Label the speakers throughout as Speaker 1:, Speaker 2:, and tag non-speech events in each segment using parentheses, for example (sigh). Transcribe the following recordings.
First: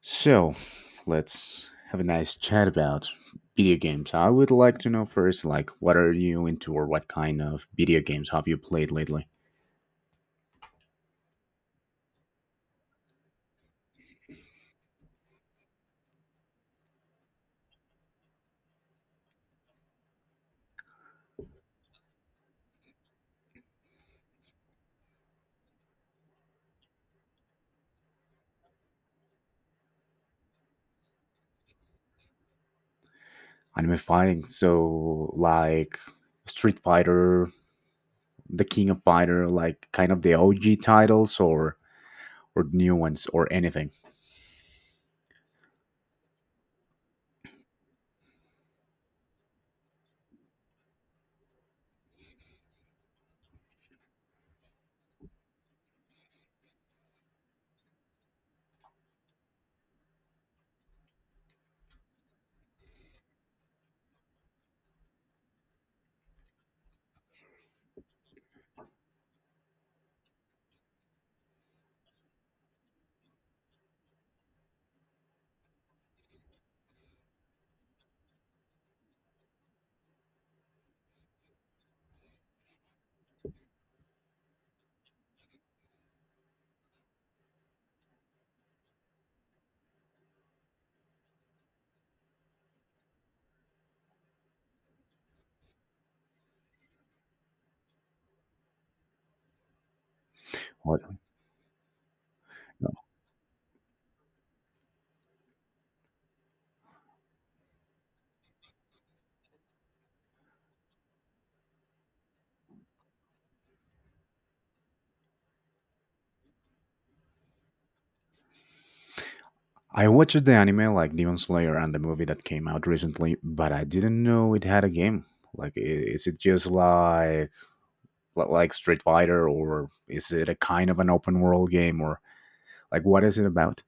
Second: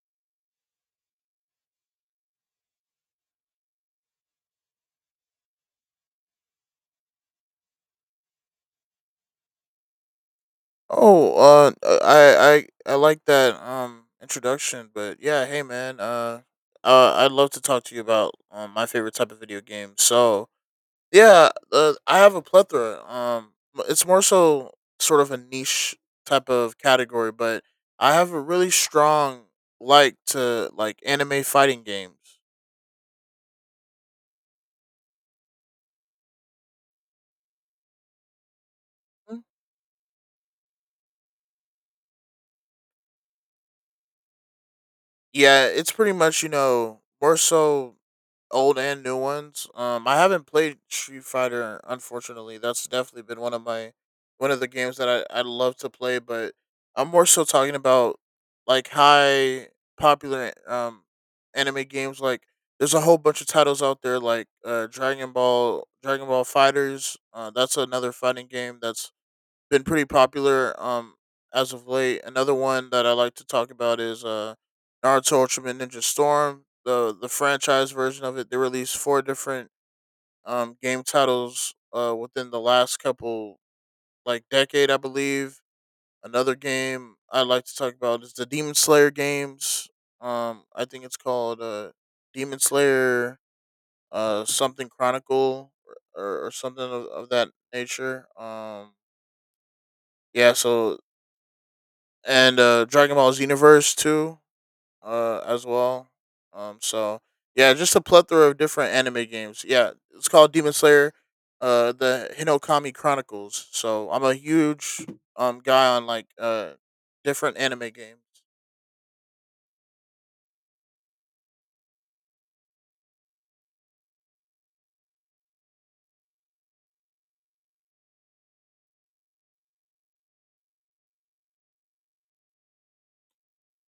Speaker 1: So let's have a nice chat about video games. I would like to know first, like, what are you into or what kind of video games have you played lately?
Speaker 2: Oh, uh, uh, I, I like that introduction, but yeah, hey man, I'd love to talk to you about my favorite type of video game. So yeah, I have a plethora. It's more so sort of a niche type of category, but I have a really strong like to like anime fighting games.
Speaker 1: Anime fighting, so like Street Fighter, The King of
Speaker 2: Mm.
Speaker 1: Fighter, like kind of the OG titles or new ones or anything.
Speaker 2: Yeah, it's pretty much you know more so old and new ones. I haven't played Street Fighter, unfortunately. That's definitely been one of the games that I love to play, but I'm more so talking about like high popular anime games. Like there's a whole bunch of titles out there, like Dragon Ball, Dragon Ball Fighters. That's another fighting game that's been pretty popular as of late. Another one that I like to talk about is Naruto Ultimate Ninja Storm, the franchise version of it. They released four different game titles within the last couple like decade, I believe. Another game I like to talk about is the Demon Slayer games. I think it's called Demon Slayer something chronicle or something of that nature. Yeah, so
Speaker 1: What?
Speaker 2: and
Speaker 1: No.
Speaker 2: Dragon Ball Xenoverse too, as well. Um, so yeah, just a plethora of different anime games. Yeah, it's called Demon Slayer, the Hinokami Chronicles. So I'm a huge guy on like different anime games.
Speaker 1: I watched the anime like Demon Slayer and the movie that came out recently, but I didn't know it had a game. Like, is it just like like Street Fighter, or is it a kind of an open world game, or like what is it about?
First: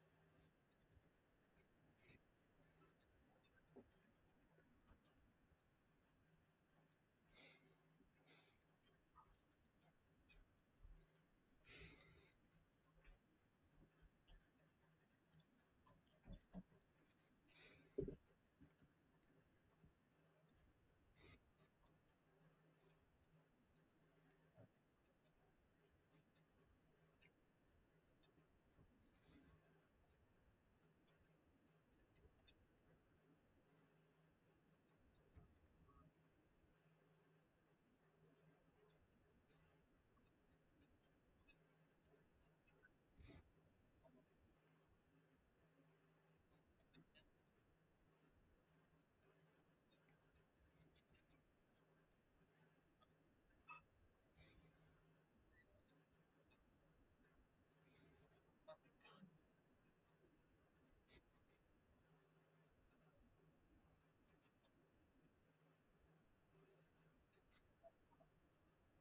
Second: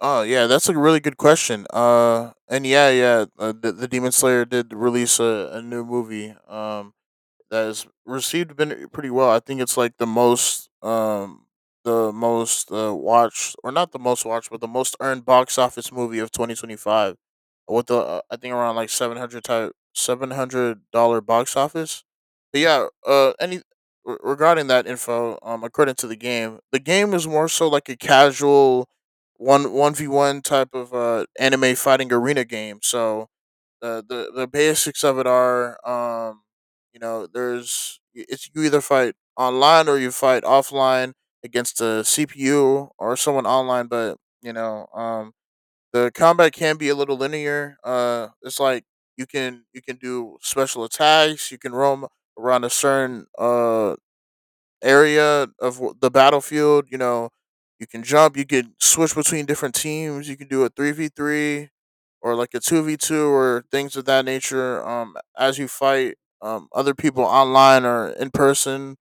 Speaker 2: Oh yeah, that's a really good question. And yeah, yeah, the Demon Slayer did release a new movie. That is received been pretty well. I think it's like the most watched, or not the most watched but the most earned box office movie of 2025 with the I think around like 700 type $700 box office. But yeah, regarding that info, according to the game is more so like a casual one 1v1 type of anime fighting arena game. So the basics of it are you know there's it's you either fight online or you fight offline against a CPU or someone online. But you know the combat can be a little linear. It's like you can do special attacks, you can roam around a certain area of the battlefield. You know, you can jump, you can switch between different teams, you can do a 3v3 or like a 2v2 or things of that nature, as you fight other people online or in person,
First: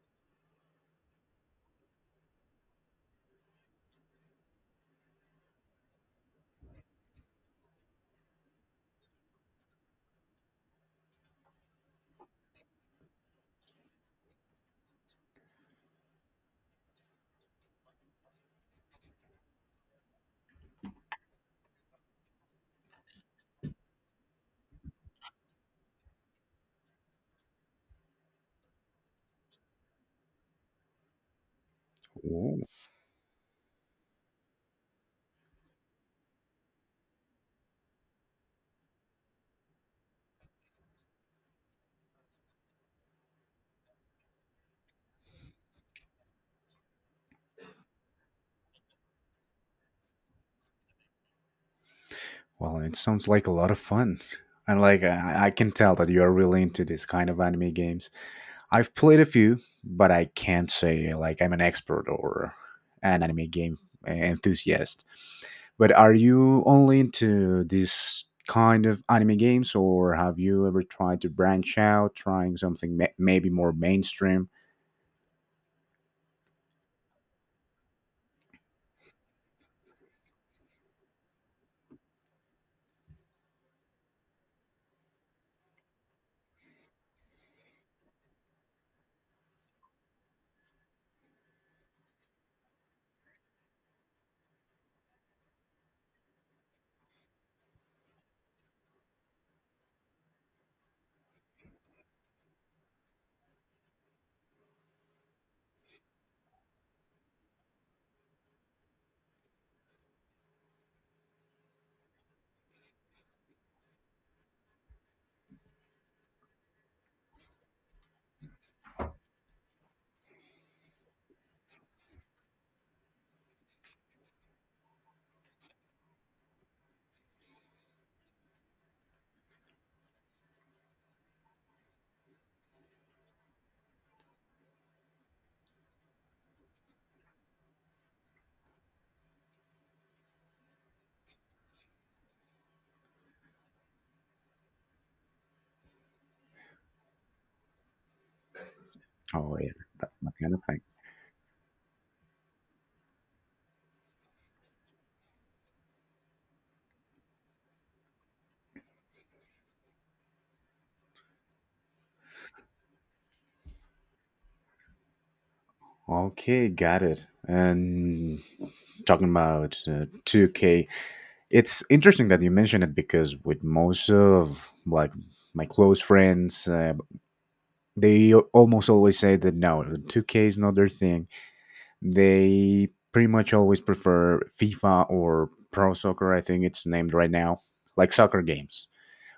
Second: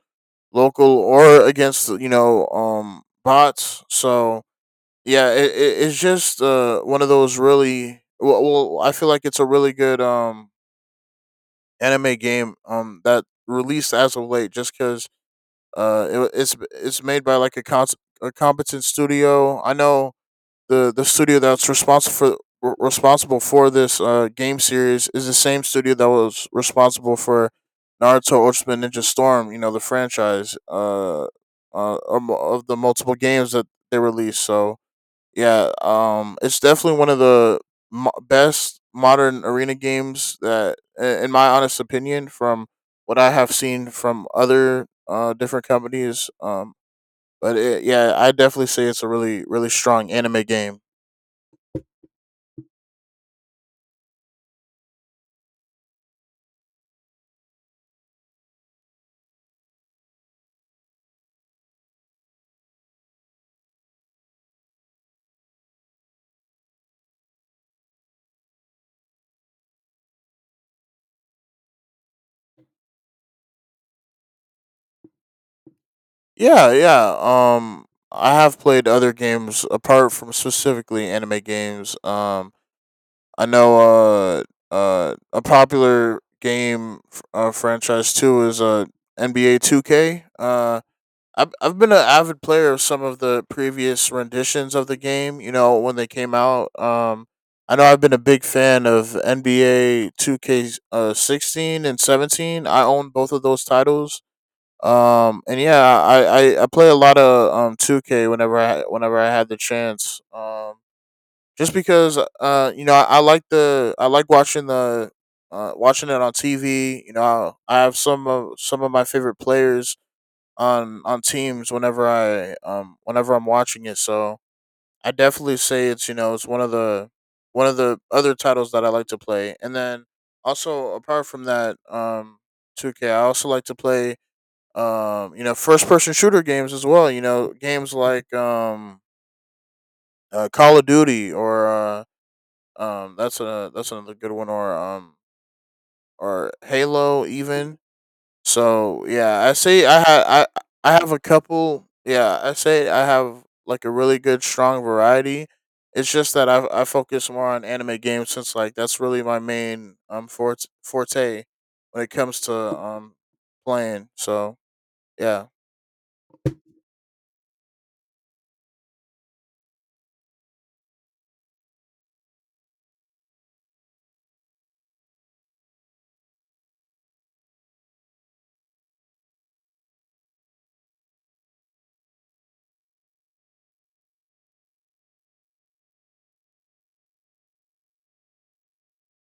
Speaker 2: local or against, you know, bots. So, yeah, it's just one of those really. Well, I feel like it's a really good anime game that released as of late just because it's made by like a competent studio. I know the studio that's responsible for responsible for this game series is the same studio that was responsible for Naruto Ultimate Ninja Storm. You know the franchise,
Speaker 1: Ooh,
Speaker 2: of the multiple games that they released. So yeah, it's definitely one of the best modern arena games that, in my honest opinion, from what I have seen from other different companies. Yeah, I definitely say it's a really, really strong anime game.
Speaker 1: well, it sounds like a lot of fun, and like I can tell that you are really into this kind of anime games. I've played a few, but I can't say like I'm an expert or an anime game enthusiast. But are you only into this kind of anime games, or have you ever tried to branch out, trying something maybe more mainstream?
Speaker 2: Yeah, yeah. I have played other games apart from specifically anime games. I know a popular game franchise too is NBA Two K. I've been an avid player of some of the previous renditions of the game. You know, when they came out. I know I've been a big fan of NBA Two K 16 and 17. I own both of those titles, and yeah, I play a lot of 2K whenever I had the chance. Just because you know, I like the I like watching the, watching it on TV. You know, I have some of my favorite players on teams whenever I whenever I'm watching it. So, I definitely say it's, you know, it's one of the other titles that I like to play. And then also, apart from that 2K, I also like to play you know, first person shooter games as well. You know, games like Call of Duty, or that's a that's another good one, or Halo even. So yeah, I
Speaker 1: Oh, yeah,
Speaker 2: say
Speaker 1: that's my
Speaker 2: I
Speaker 1: kind of thing.
Speaker 2: I have a couple. Yeah, I say I have like a really good strong variety. It's just that I focus more on anime games since like that's really my main forte when it comes to playing. So yeah.
Speaker 1: Okay, got it. And talking about 2K, it's interesting that you mentioned it because with most of like my close friends, they almost always say that no, 2K is not their thing. They pretty much always prefer FIFA or Pro Soccer, I think it's named right now, like soccer games,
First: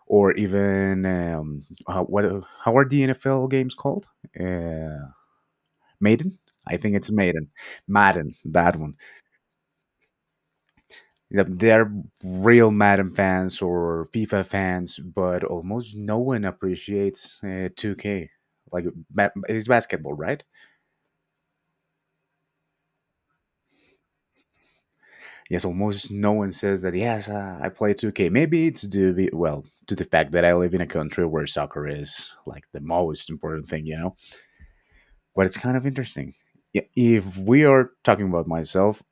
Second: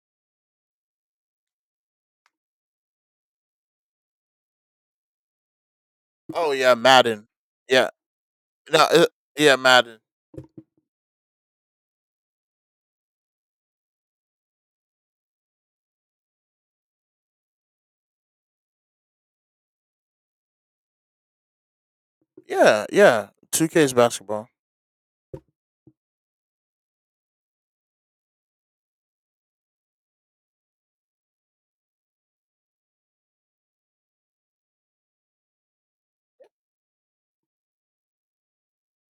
Speaker 1: or even what? How are the NFL games called? Uh, Maiden.
Speaker 2: Oh yeah,
Speaker 1: I think it's
Speaker 2: Madden.
Speaker 1: Maiden,
Speaker 2: Yeah.
Speaker 1: Madden, that
Speaker 2: No,
Speaker 1: one.
Speaker 2: Yeah, Madden.
Speaker 1: They're real Madden fans or FIFA fans, but almost no one appreciates 2K. Like it's basketball, right?
Speaker 2: Yeah, yeah. Two K is basketball.
Speaker 1: Yes, almost no one says that. Yes, I play 2K. Maybe it's due well to the fact that I live in a country where soccer is like the most important thing, you know. But it's kind of interesting. If we are talking about myself,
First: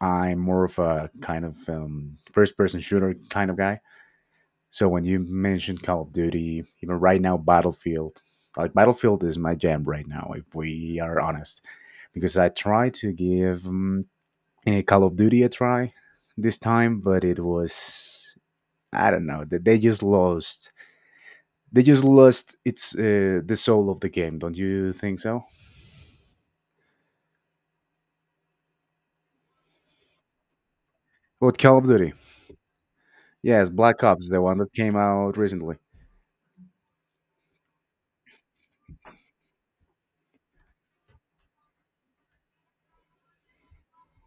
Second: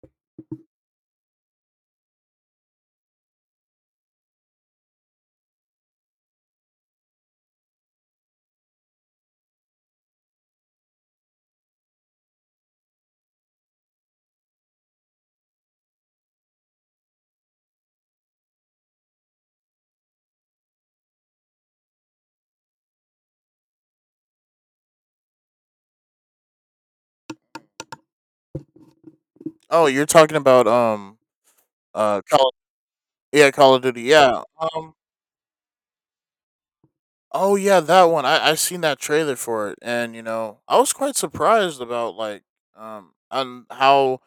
Speaker 1: I'm more of a kind of first-person shooter kind of guy. So when you mentioned Call of Duty, even right now Battlefield, like Battlefield is my jam right now. If we are honest, because I try to give Call of Duty a try this time, but it was, I don't know, that they just lost. They just lost its the soul of the game. Don't you think so?
Speaker 2: Oh, you're talking about
Speaker 1: What Call of Duty?
Speaker 2: Call yeah,
Speaker 1: Yes,
Speaker 2: Call of Duty.
Speaker 1: Black Ops, the
Speaker 2: Yeah.
Speaker 1: one that
Speaker 2: Um.
Speaker 1: came out recently.
Speaker 2: Oh yeah, that one. I seen that trailer for it, and you know I was quite surprised about like on how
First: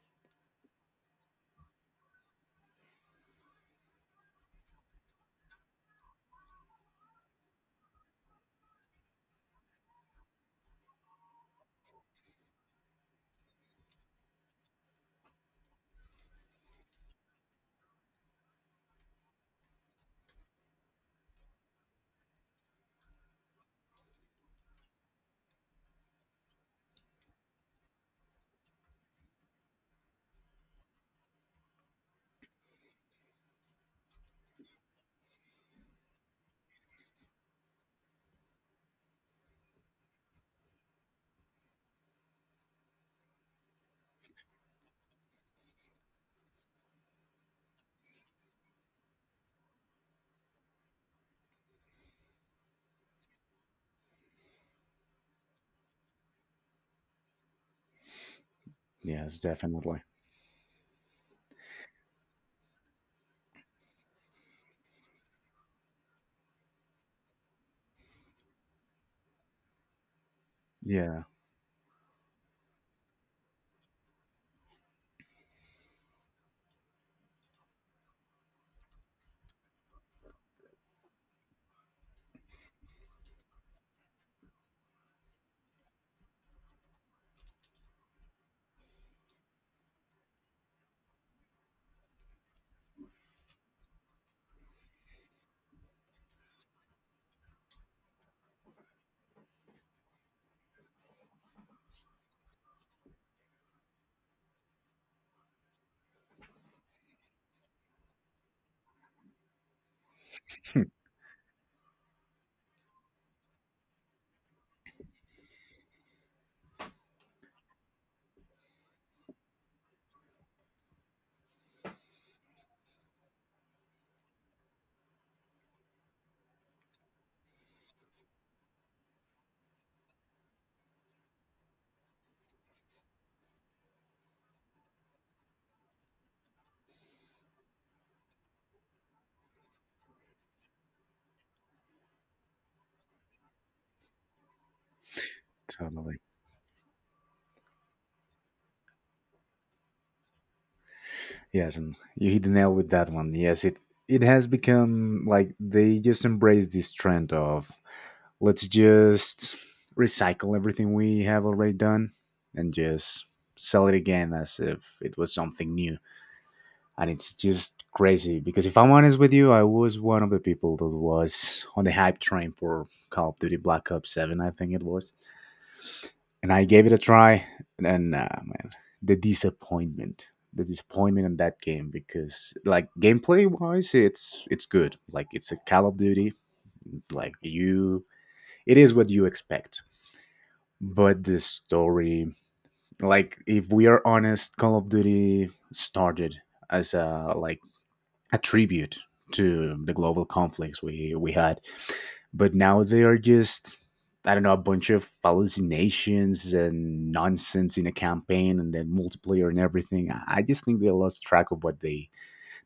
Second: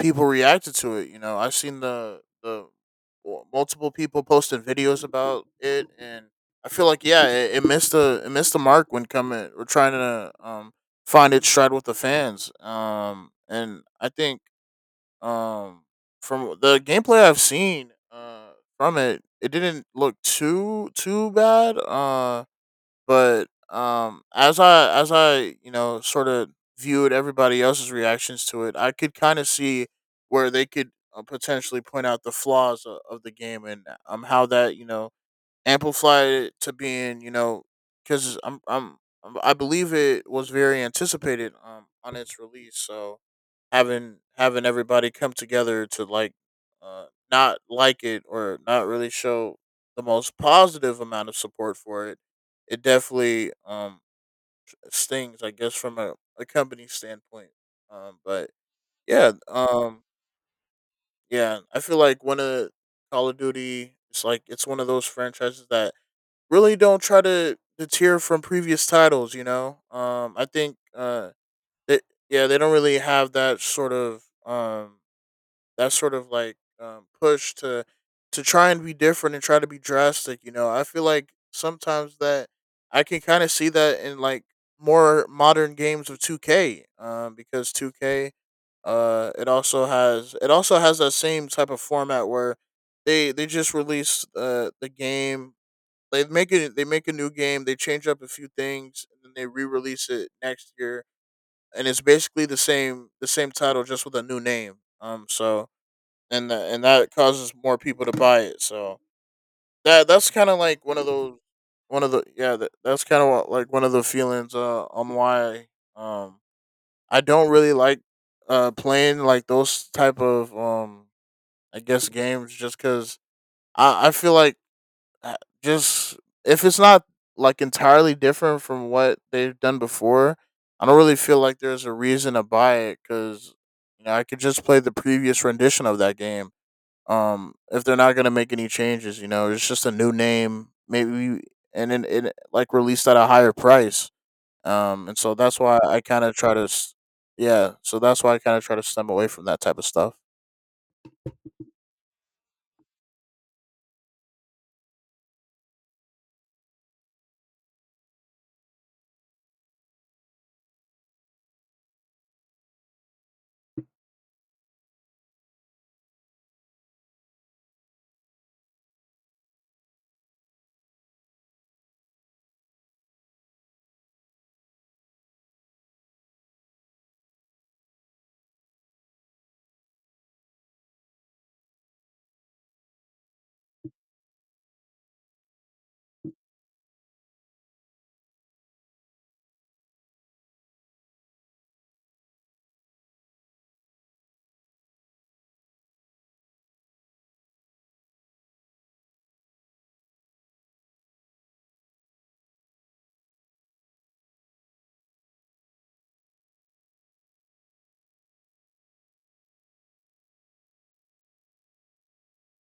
Speaker 2: people reacted to it. You know, I've seen multiple people posting videos about it, and I feel like yeah, it missed the mark when coming. We're trying to find its stride with the fans. And I think um from the gameplay I've seen from it, it didn't look too too bad. But as I, you know, sort of viewed everybody else's reactions to it, I could kind of see where they could potentially point out the flaws of the game, and how that you know amplified it to being, you know, because I'm, I believe it was very anticipated on its release, so having everybody come together to like uh, not like it or not really show the most positive amount of support for it, it definitely stings, I guess, from a company standpoint. But yeah,
Speaker 1: Yes, definitely.
Speaker 2: yeah, I feel like one of Call of Duty, it's like it's one of those franchises that really don't try to deter from previous titles. You know, I think
Speaker 1: Yeah,
Speaker 2: they, yeah, they don't really have that sort of like push to try and be different and try to be drastic. You know, I feel like sometimes that I can kind of see that in like more modern games of 2K, because 2K, it also has that same type of format where they just release the game. They make it. They make a new game. They change up a few things, and then they re-release it next year. And it's basically the same title, just with a new name. So and and that causes more people to buy it. So that's kind of like one of those one of the yeah that, that's kind of like one of the feelings on why um I don't really like playing like those type of I guess games just because I feel like uh, just if it's not like entirely different from what they've done before. I don't really feel like there's a reason to buy it because you know I could just play the previous rendition of that game, if they're not gonna make any changes, you know, it's just a new name, maybe, and then it like released at a higher price. And so that's why I
Speaker 1: totally.
Speaker 2: kind of try to, yeah. So that's why I kind of try to stem away from that type of stuff.
Speaker 1: Yes, and you hit the nail with that one. Yes, it has become like they just embrace this trend of let's just recycle everything we have already done and just sell it again as if it was something new. And it's just crazy because if I'm honest with you, I was one of the people that was on the hype train for Call of Duty Black Ops 7, I think it was. And I gave it a try, and man, the disappointment. The disappointment in that game because, like, gameplay wise, it's good. Like, it's a Call of Duty. Like, you, it is what you expect. But the story, like if we are honest, Call of Duty started as a like a tribute to the global conflicts we had, but now they are just, I don't know, a bunch of hallucinations and nonsense in a campaign and then multiplayer and everything. I just think they lost track of what they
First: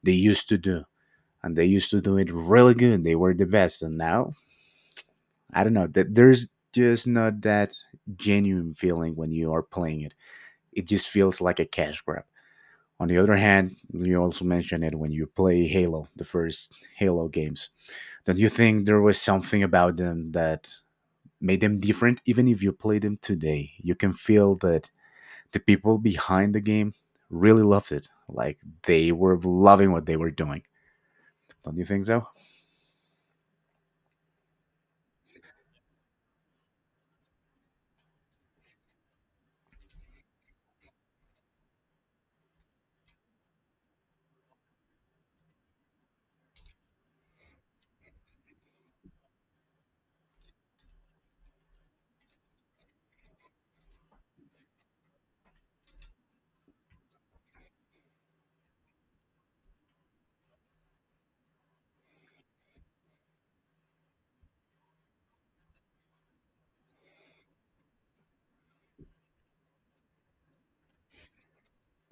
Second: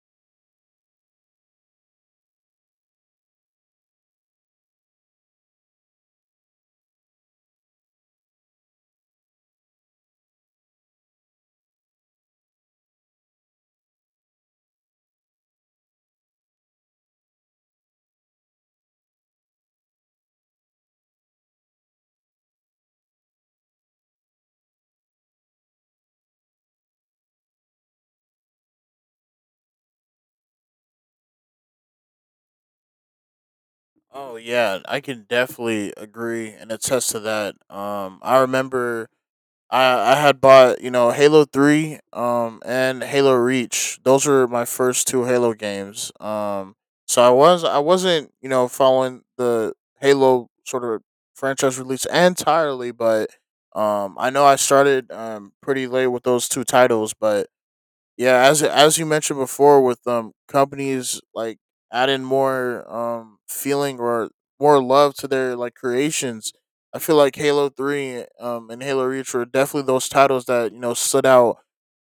Speaker 1: they used to do, and they used to do it really good. They were the best, and now I don't know that there's just not that genuine feeling when you are playing it. It just feels like a cash grab. On the other hand, you also mentioned it when you play Halo, the first Halo games. Don't you think there was something about them that made them different? Even if you play them today, you can feel that the people behind the game really loved it. Like they were loving what they were doing. Don't you think so?
Speaker 2: Oh yeah, I can definitely agree and attest to that. I remember I had bought, you know, Halo Three, and Halo Reach. Those were my first two Halo games. So I was I wasn't, you know, following the Halo sort of franchise release entirely, but I know I started pretty late with those two titles. But yeah, as you mentioned before with companies like adding more feeling or more love to their like creations, I feel like halo 3 and halo reach were definitely those titles that you know stood out,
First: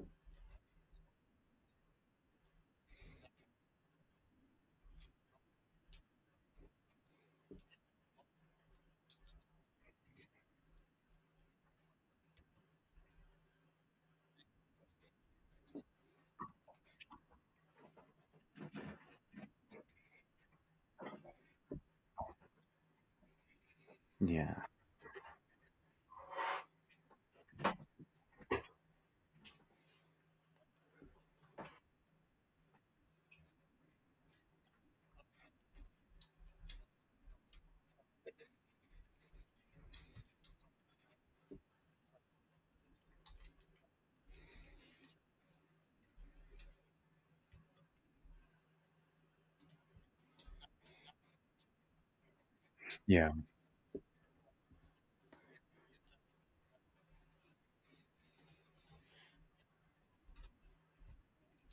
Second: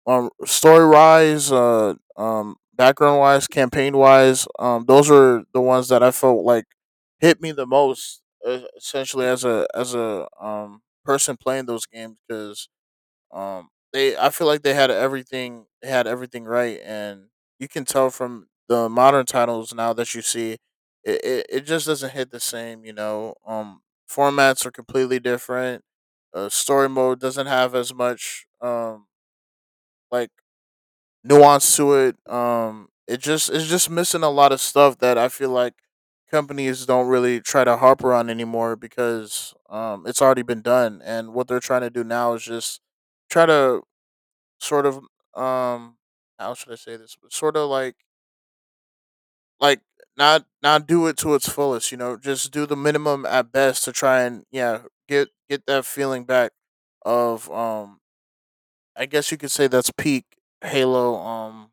Speaker 2: story wise, background wise, campaign wise, those were the ones that I felt like hit me the most, essentially as a person playing those games, because they I feel like they had everything right, and you can tell from the modern titles now that you see, it just doesn't hit the same. You know,
Speaker 1: Yeah.
Speaker 2: formats are completely different. Story mode doesn't have as much like nuance to it. It just it's just missing a lot of stuff that I feel like companies don't really try to harp on anymore because it's already been done. And what they're trying to do now is just try to sort of um how should I say this? Sort of like not do it to its fullest, you know, just do the minimum
Speaker 1: Yeah.
Speaker 2: at best to try and yeah, get that feeling back of I guess you could say that's peak Halo um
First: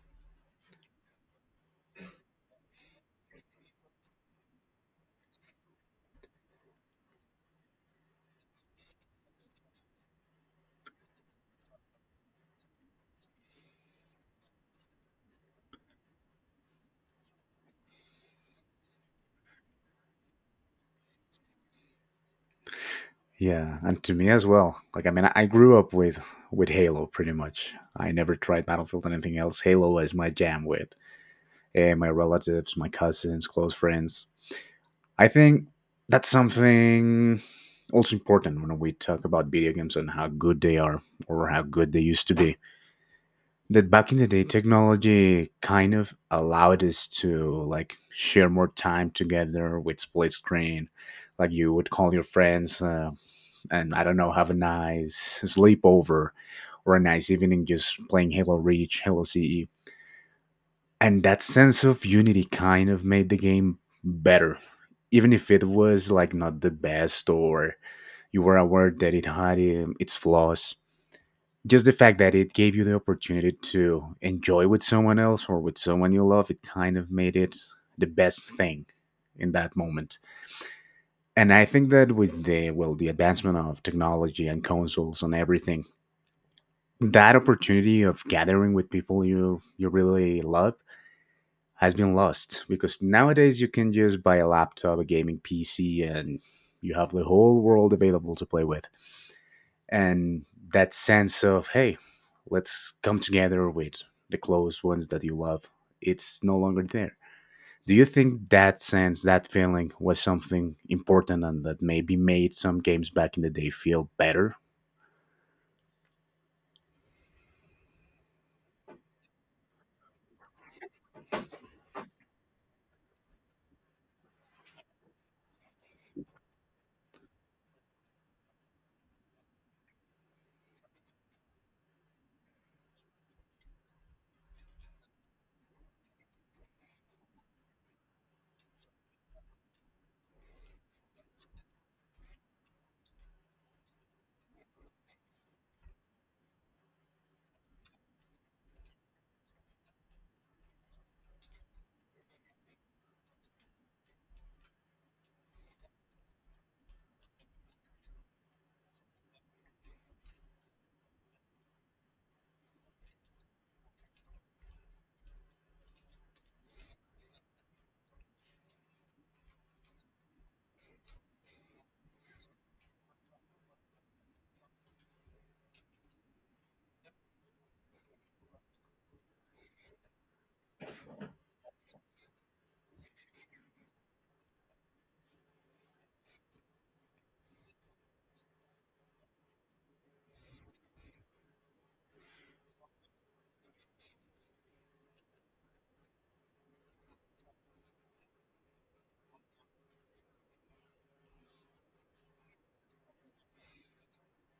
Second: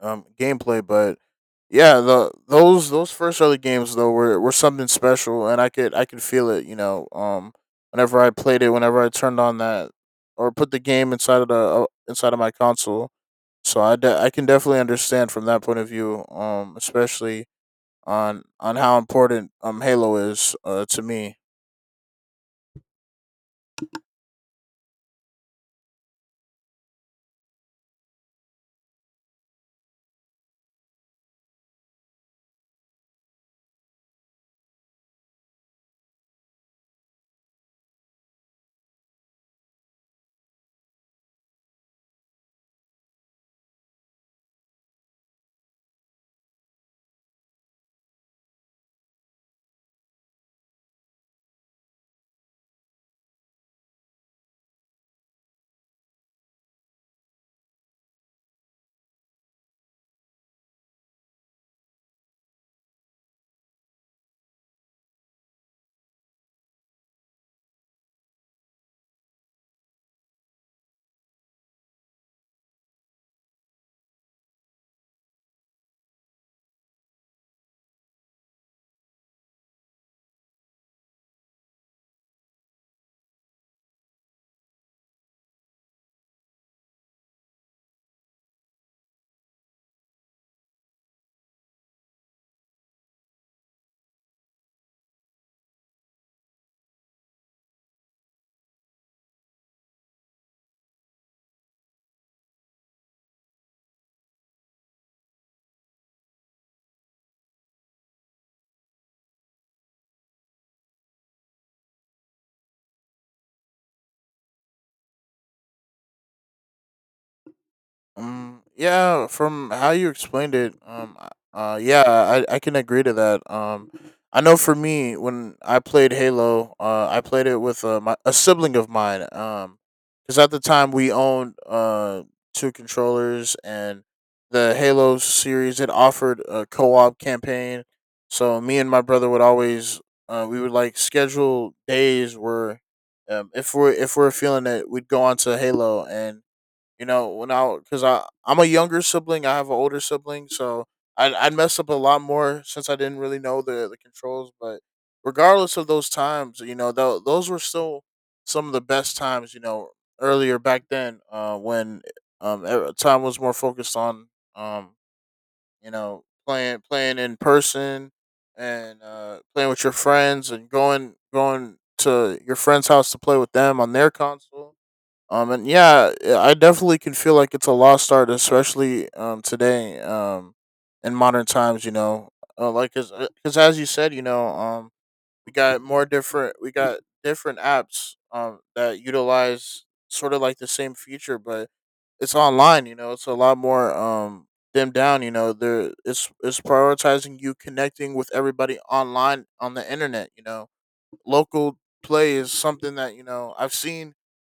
Speaker 2: um gameplay, but yeah, the those first early games though were something special and I could feel it, you know, whenever I played it, whenever I turned on that or put the game inside of the inside of my console. So I can definitely understand from that point of view, especially on how important Halo is to me.
Speaker 1: Yeah. And to me as well. Like I mean I grew up with Halo pretty much. I never tried Battlefield or anything else. Halo was my jam with and my relatives, my cousins, close friends. I think that's something also important when we talk about video games and how good they are or how good they used to be. That back in the day, technology kind of allowed us to like share more time together with split screen. Like you would call your friends and I don't know, have a nice sleepover or a nice evening just playing Halo Reach, Halo CE. And that sense of unity kind of made the game better even if it was like not the best or you were aware that it had its flaws. Just the fact that it gave you the opportunity to enjoy with someone else or with someone you love, it kind of made it the best thing in that moment. And I think that with the, well, the advancement of technology and consoles and everything, that opportunity of gathering with people you really love has been lost because nowadays you can just buy a laptop, a gaming PC, and you have the whole world available to play with. And that sense of, hey, let's come together with the close ones that you love, it's no longer there. Do you think that sense, that feeling was something important and that maybe made some games back in the day feel better?
Speaker 2: Yeah, from how you explained it, yeah, I can agree to that. I know for me, when I played Halo, I played it with a sibling of mine. Because at the time we owned two controllers, and the Halo series it offered a co-op campaign. So me and my brother would always, we would like schedule days where, if we're feeling it, we'd go on to Halo and you know, when I because I'm a younger sibling, I have an older sibling, so I messed up a lot more since I didn't really know the controls. But regardless of those times, you know, those were still some of the best times. You know, earlier back then, when time was more focused on um you know playing in person and playing with your friends and going to your friend's house to play with them on their console, and yeah, I definitely can feel like it's a lost art, especially today, in modern times. You know, like because as you said, you know, we got different apps that utilize sort of like the same feature, but it's online. You know, it's a lot more dimmed down. You know, there it's prioritizing you connecting with everybody online on the internet. You know, local play is something that you know I've seen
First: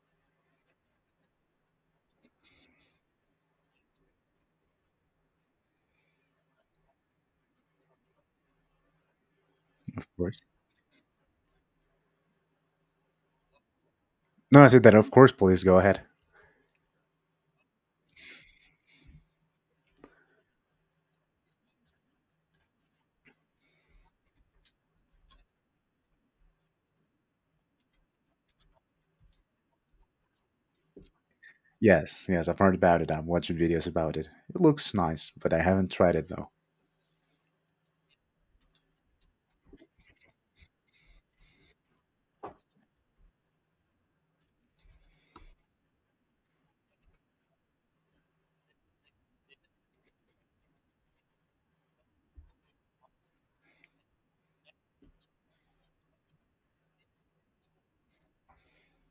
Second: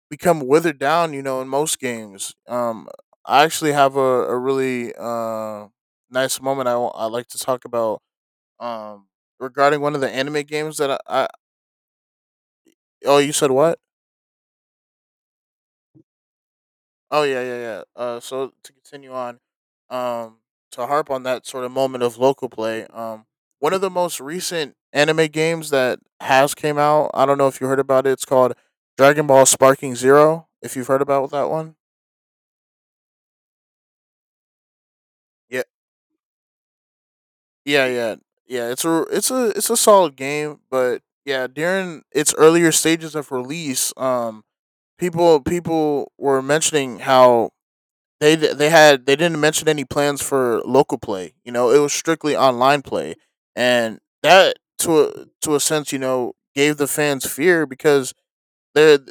Speaker 2: become withered down, you know, in most games. I actually have a really nice moment I like to talk about, um, regarding one of
Speaker 1: Of
Speaker 2: the
Speaker 1: course.
Speaker 2: anime games that I. Oh, you said what?
Speaker 1: No, I said that, of course, please go ahead.
Speaker 2: Oh, yeah, yeah, yeah. So to continue on, um, to harp on that sort of moment of local play, one of the most recent anime games that has came out, I don't know if you heard about it, it's called Dragon Ball Sparking Zero, if you've heard about that one.
Speaker 1: Yes, yes, I've heard about it. I've watched videos about it. It looks nice, but I
Speaker 2: Yeah,
Speaker 1: haven't tried it though.
Speaker 2: yeah, yeah, yeah. It's a solid game, but yeah, during its earlier stages of release, people were mentioning how they d- they had they didn't mention any plans for local play. You know, it was strictly online play, and that to to a sense, you know, gave the fans fear because the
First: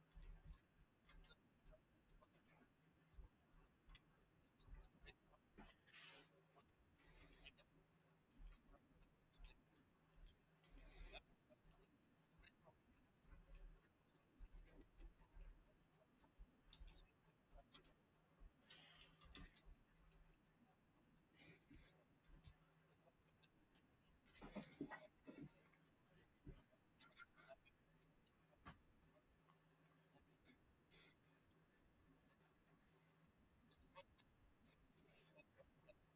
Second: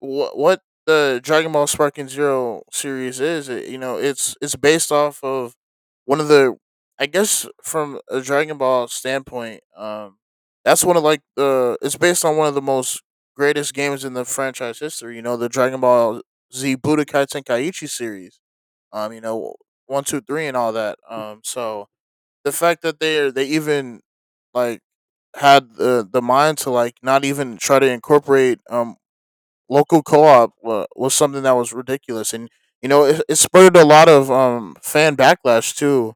Speaker 2: what the Dragon Ball Sparking Zero series is. It, you know, it's based off of one of the I guess from a Dragon Ball standpoint, that's one of like the it's based on one of the most greatest games in the franchise history. You know, the Dragon Ball Z Budokai Tenkaichi series. You know, one, two, three, and all that. So the fact that they even like had the mind to like not even try to incorporate local co-op wa was something that was ridiculous, and you know it spurred a lot of fan backlash too.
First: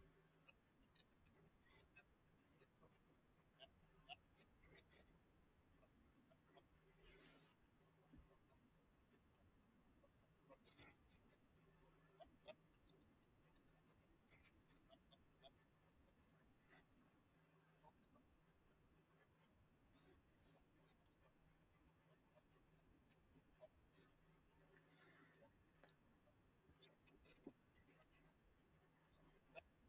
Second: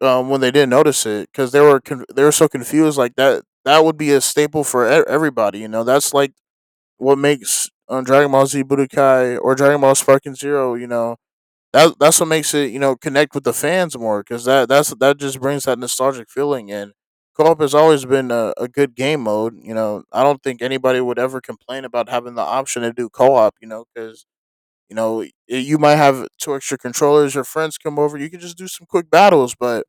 Speaker 2: When they didn't notice it because they were so confused, like that would be a staple for everybody. You know, that's like what makes, Dragon Ball Z Budokai or Dragon Ball Sparking Zero. You know, that's what makes it you know connect with the fans more because that just brings that nostalgic feeling in. Co-op has always been a good game mode. You know, I don't think anybody would ever complain about having the option to do co-op. You know, because you know you might have two extra controllers. Your friends come over, you can just do some quick battles. But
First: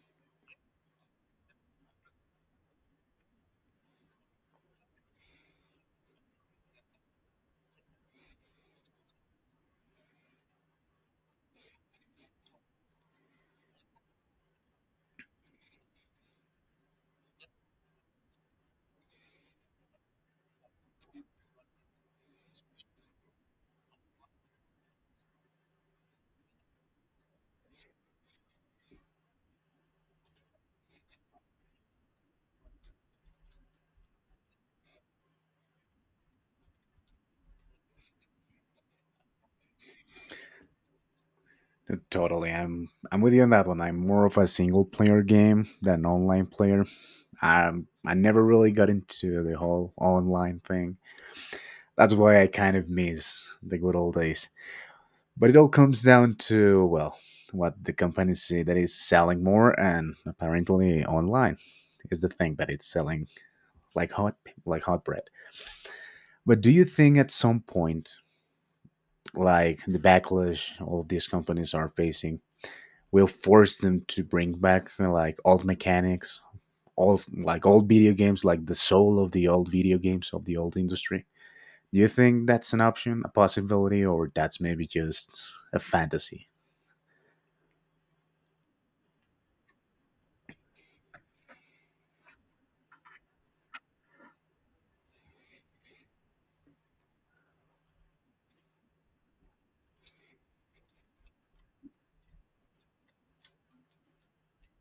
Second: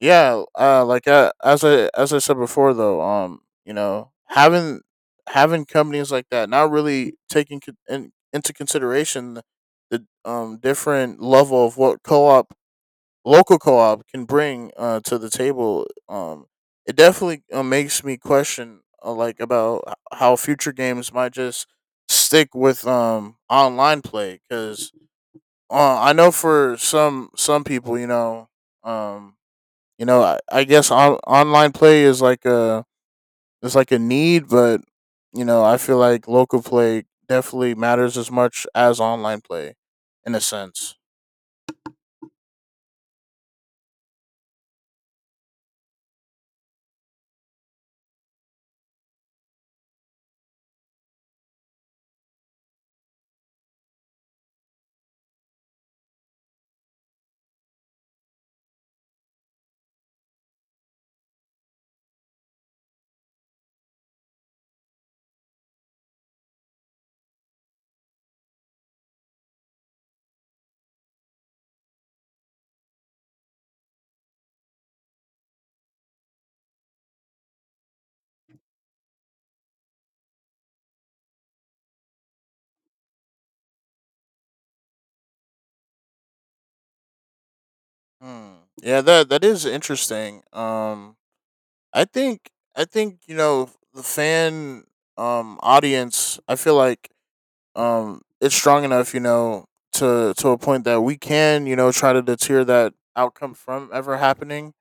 Speaker 2: yeah as I said before though you know having having companies like that not really taking into consideration the, different level of what co-op local co-op can bring to the table, it definitely, makes me question, like about how future games might just stick with online play because, I know for some people um you know, I guess online play is like a need, but you know, I feel like local play definitely matters as much as online play, in a sense.
Speaker 1: Totally, I'm with you on that one. I'm more of a single player game than an online player. I never really got into the whole online thing. That's why I kind of miss the good old days. But it all comes down to, well, what the companies see that is selling more, and apparently online is the thing that it's selling like hot, like hot bread. But do you think at some point, like the backlash all of these companies are facing, will force them to bring back like old mechanics, old, like old video games, like the soul of the old video games of the old industry. Do you think that's an option, a possibility, or that's maybe just a fantasy?
Speaker 2: Hmm. Yeah, that is interesting. I think I think you know the fan audience. I feel like it's strong enough, you know, to a point that we can you know try to deter that outcome from ever happening.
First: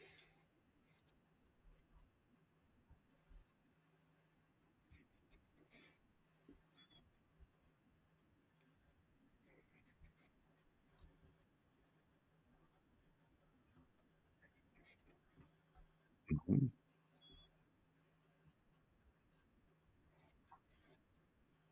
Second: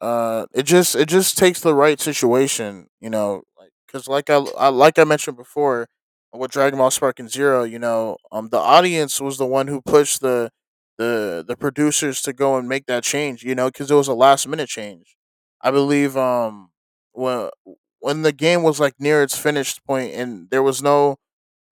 Speaker 2: It just it just takes the right situation, you know, like because like I like I mentioned before with Dragon Ball Spark and Zero, you know, the audience was the one who pushed the producers to go and make that change, you know, because it was a last minute change. I believe when when the game was like near its finished point and there was no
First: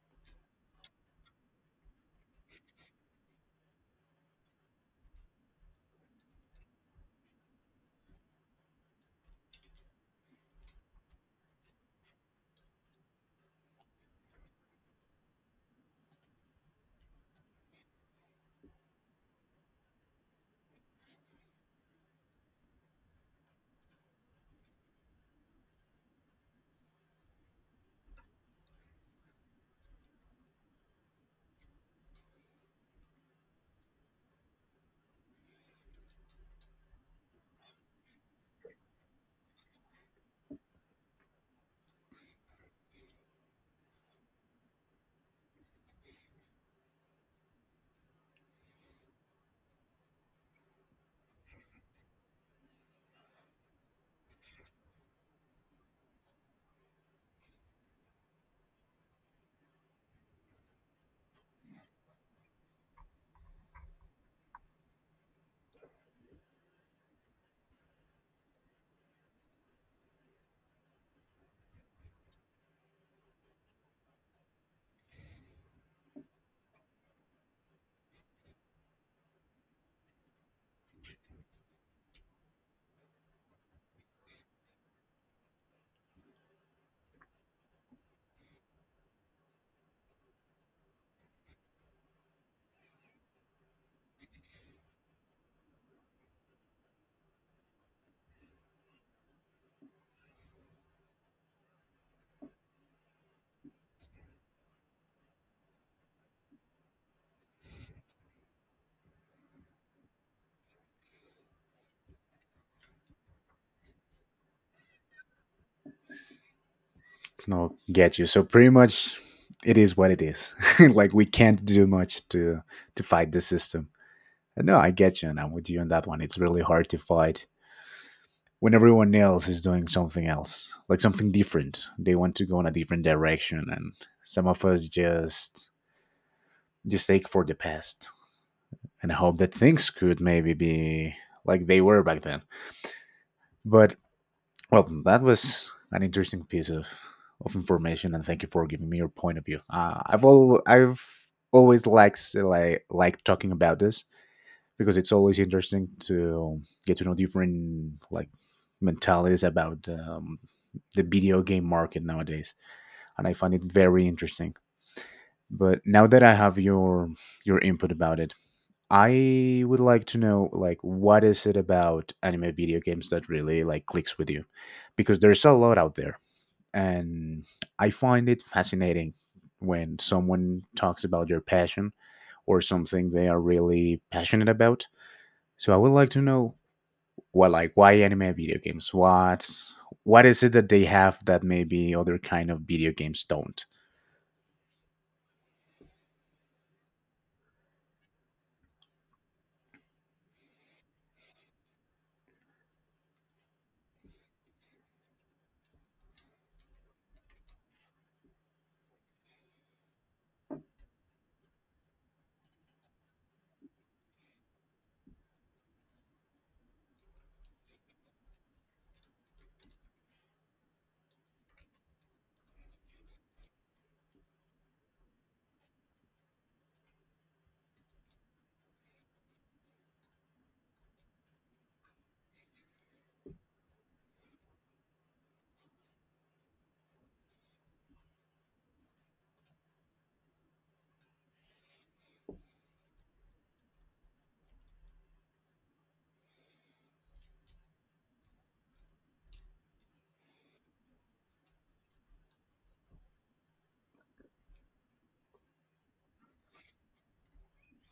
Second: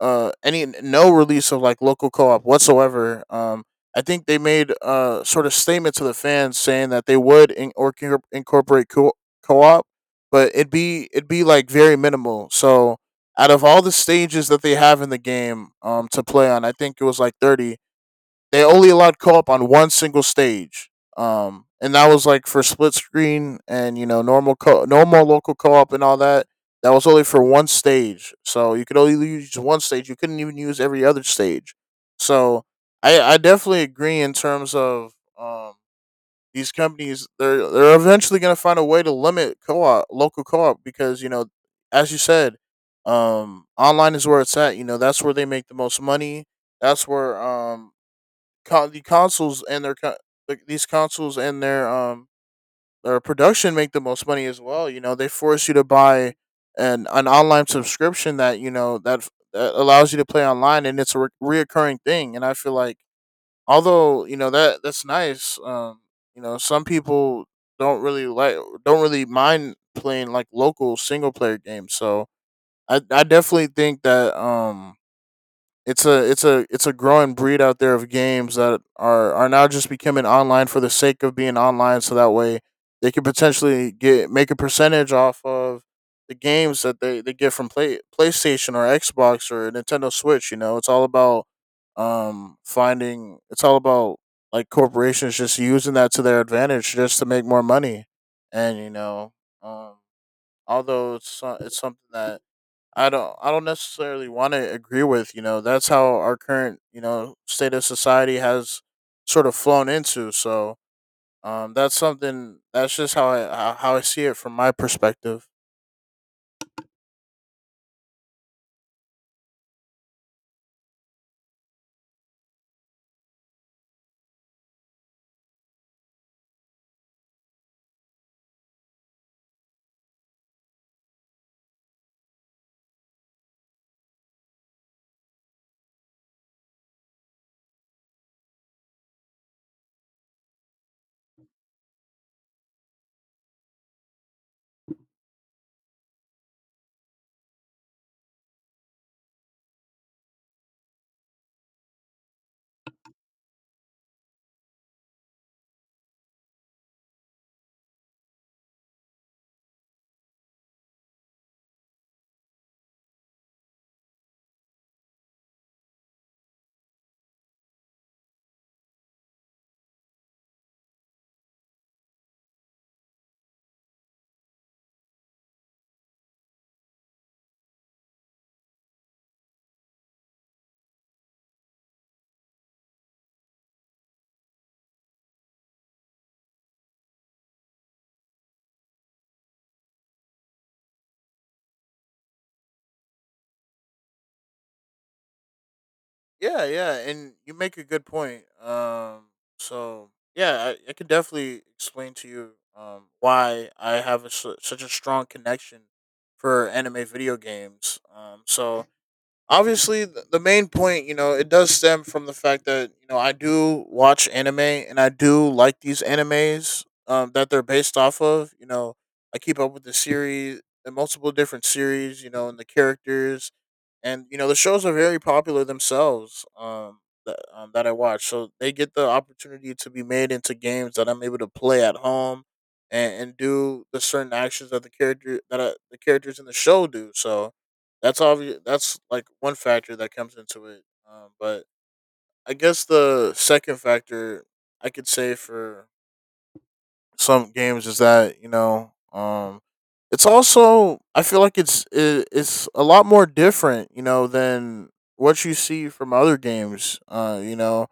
Speaker 2: any no release of like local co-op whatsoever. I think they made sort of statement to the fans saying that they would in- or can incorporate co-op, but it'd be like very minimal. So out of all the stages that they have in the game to play on, I think it was like 30 they only allowed co-op on one single stage. And that was like for split screen and you know normal local co-op and all that. That was only for one stage, so you could only use one stage. You couldn't even use every other stage. So I definitely agree in terms of um these companies they're eventually going to find a way to limit co-op local co-op because you know as you said online is where it's at you know that's where they make the most money, that's where con- the consoles and their co- these consoles and their production make the most money as well. You know, they force you to buy an online subscription that you know that allows you to play online, and it's a reoccurring thing. And I feel like although you know that that's nice, you know, some people don't really like don't really mind playing like local single player games. So I definitely think that it's a growing breed out there of games that are now just becoming online for the sake of being online so that way they can potentially get make a percentage off of the games that they get from PlayStation or Xbox or Nintendo Switch, you know. It's all about um finding it's all about like corporations just using that to their advantage just to make more money. And you know, um although it's something that I don't necessarily want to agree with, you know, that's how our current, you know, state of society has sort of flown into. So, that's something that's just how I see it from my perspective.
Speaker 1: No, get you. So pretty much, it is what it is. (laughs) Like we can't do much to fight the system. And no, I get you, and I'm with you on that one. It's really hard to fight when everyone else is doing something else, like something different. They want to go in a different direction, and some of us just ache for the past and hope that things could maybe be like they were back then. But well, that was an interesting piece of information, and thank you for giving me your point of view. I've always liked like talking about this because it's always interesting to get to know different like mentalities about the video game market nowadays, and I find it very interesting. But now that I have your input about it, I would like to know like what is it about anime video games that really like clicks with you because there's a lot out there and I find it fascinating when someone talks about their passion or something they are really passionate about. So I would like to know what, like, why anime video games? What is it that they have that maybe other kind of video games don't?
Speaker 2: Yeah, yeah, and you make a good point. So, yeah, I could definitely explain to you why I have such a strong connection for anime video games. So, obviously the main point you know it does stem from the fact that you know I do watch anime and I do like these animes that they're based off of you know I keep up with the series the multiple different series you know and the characters and you know the shows are very popular themselves. That I watch, so they get the opportunity to be made into games that I'm able to play at home and do the certain actions that the characters in the show do. So that's obvious. That's like one factor that comes into it. But I guess the second factor I could say for some games is that it's also, I feel like it's a lot more different, you know, than what you see from other games,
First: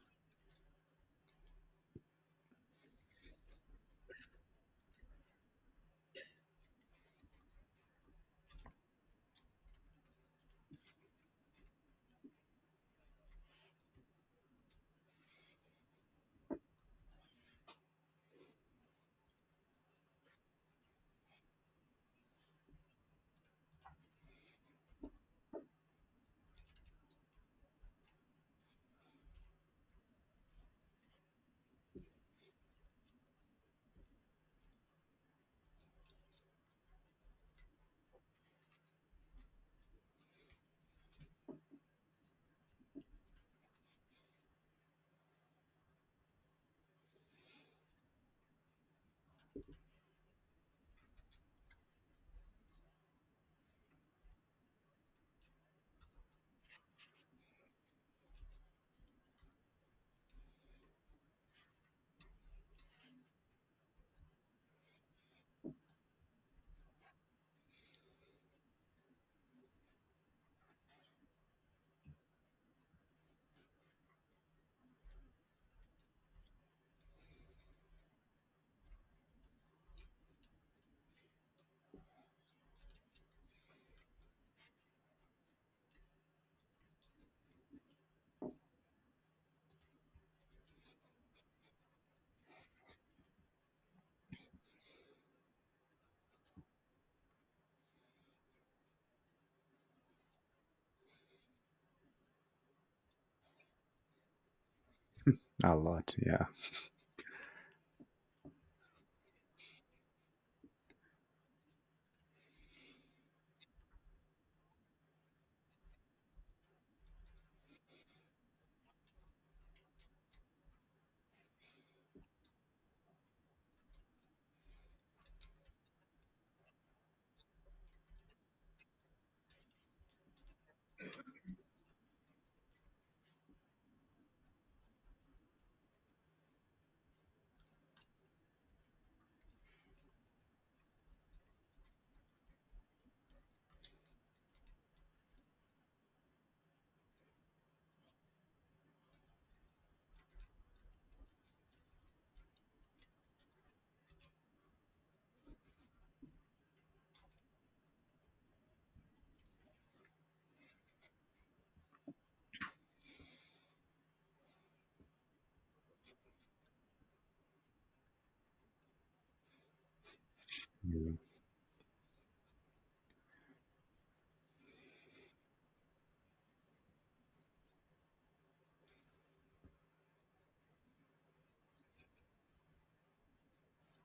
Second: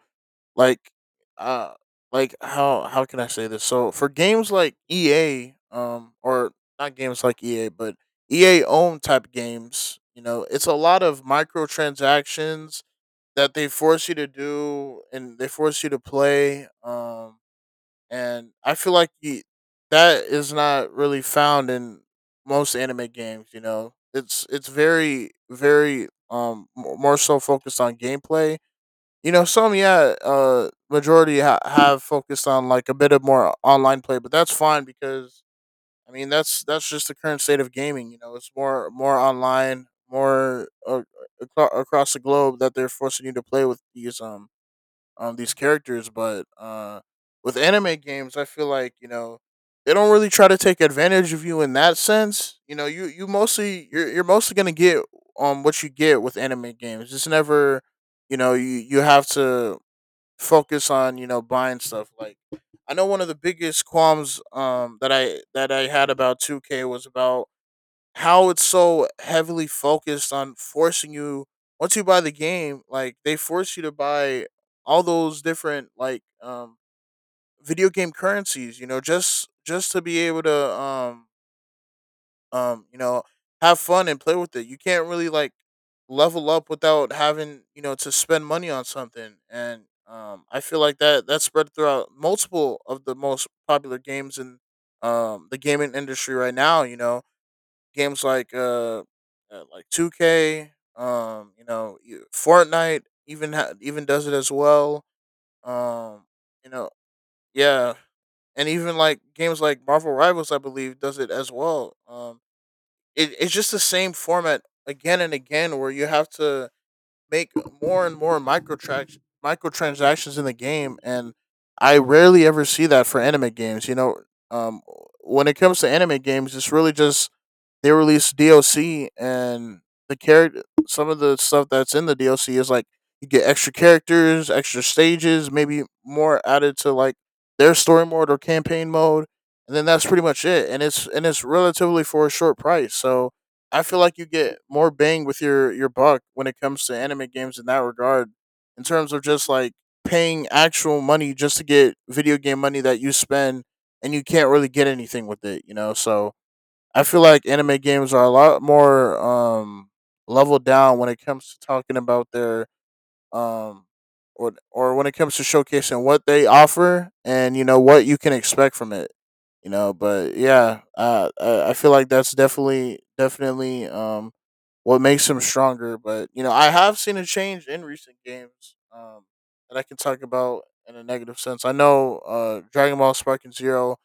Speaker 2: like uh how can I say this. So for games like EA, or not games like EA, but EA own type games, you know, it's a lot of microtransactions that they force you to do and they force you to play. And I feel like that is not really found in most anime games. You know, it's very very more so focused on gameplay. You know, some. Yeah. Majority have focused on like a bit of more online play, but that's fine because I mean that's just the current state of gaming. You know, it's more online, more across the globe that they're forcing you to play with these these characters. But with anime games, I feel like, you know, they don't really try to take advantage of you in that sense. You know, you're mostly gonna get what you get with anime games. It's never, you know, you have to focus on, you know, buying stuff like. I know one of the biggest qualms, that I had about 2K, was about how it's so heavily focused on forcing you, once you buy the game, like they force you to buy all those different like, video game currencies, you know, just to be able to, um you know have fun and play with it. You can't really like level up without having, you know, to spend money on something. And I feel like that spread throughout multiple of the most popular games in the gaming industry right now. You know, games like, 2K, you know, Fortnite even even does it as well.
Speaker 1: A lot,
Speaker 2: Um,
Speaker 1: yeah.
Speaker 2: you know, yeah, and even like games like Marvel Rivals, I believe, does it as well. It's just the same format again and again, where you have to make more and more microtransactions in the game. And I rarely ever see that for anime games. You know, um, when it comes to anime games, it's really just they released DLC, and the character, some of the stuff that's in the DLC is like you get extra characters, extra stages, maybe more added to like their story mode or campaign mode, and then that's pretty much it. And it's relatively for a short price. So I feel like you get more bang with your buck when it comes to anime games in that regard, in terms of just like paying actual money just to get video game money that you spend and you can't really get anything with it, you know. So I feel like anime games are a lot more leveled down when it comes to talking about their, um, or when it comes to showcasing what they offer and, you know, what you can expect from it. You know, but yeah, I feel like that's definitely what makes them stronger. But, you know, I have seen a change in recent games that I can talk about in a negative sense. I know, Dragon Ball Spark and Zero,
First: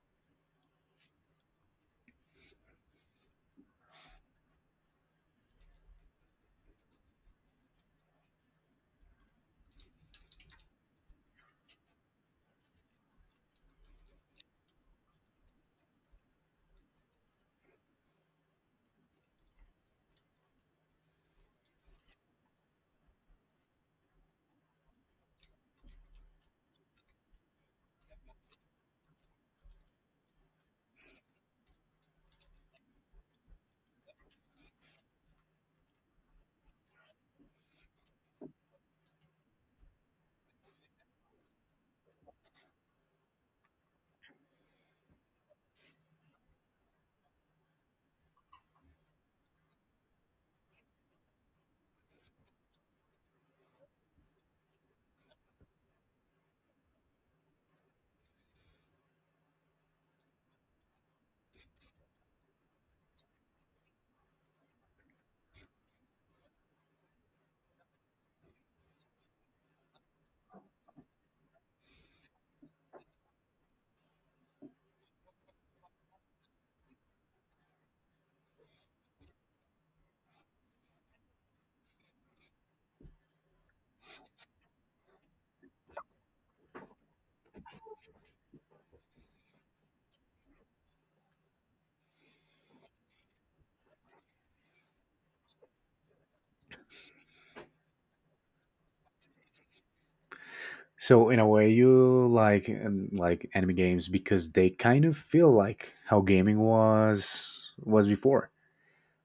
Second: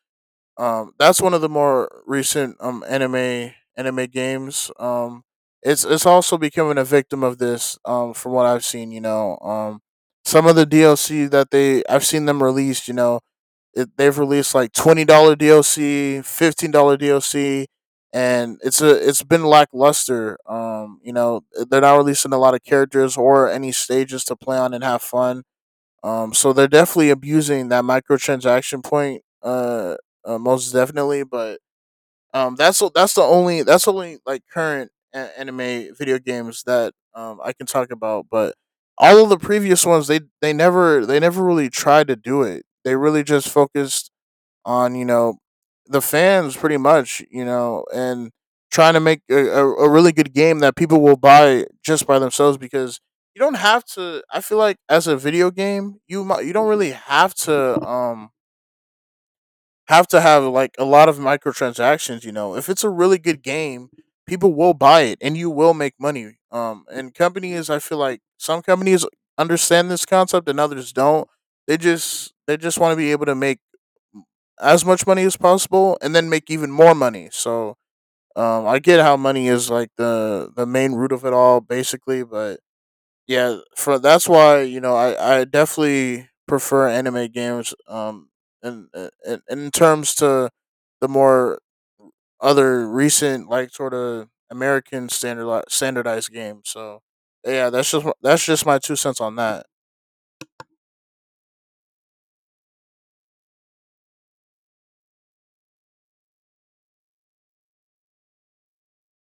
Speaker 2: that's one of the more recent anime games. It's also becoming a victim of this. From what I've seen, you know, some of the DLC that they I've seen them release, you know, they've released like $20 DLC, $15 DLC, and it's been lackluster. You know, they're not releasing a lot of characters or any stages to play on and have fun. Um, so they're definitely abusing that microtransaction point. Most definitely. But that's the only that's only like current anime video games that I can talk about. But all of the previous ones, they never really tried to do it. They really just focused on, you know, the fans pretty much, you know, and trying to make a really good game that people will buy just by themselves. Because you don't have to, I feel like, as a video game, you you don't really have to, um, have to have like a lot of microtransactions. You know, if it's a really good game, people will buy it and you will make money. Um, and companies, I feel like some companies understand this concept and others don't. They just want to be able to make as much money as possible and then make even more money. So I get how money is like the main root of it all, basically. But yeah, for that's why, you know, I definitely prefer anime games. And in terms to the more other recent like sort of American standardized games. So yeah, that's just my 2 cents on that.
Speaker 1: So in a way, you like anime games because they kind of feel like how gaming was before.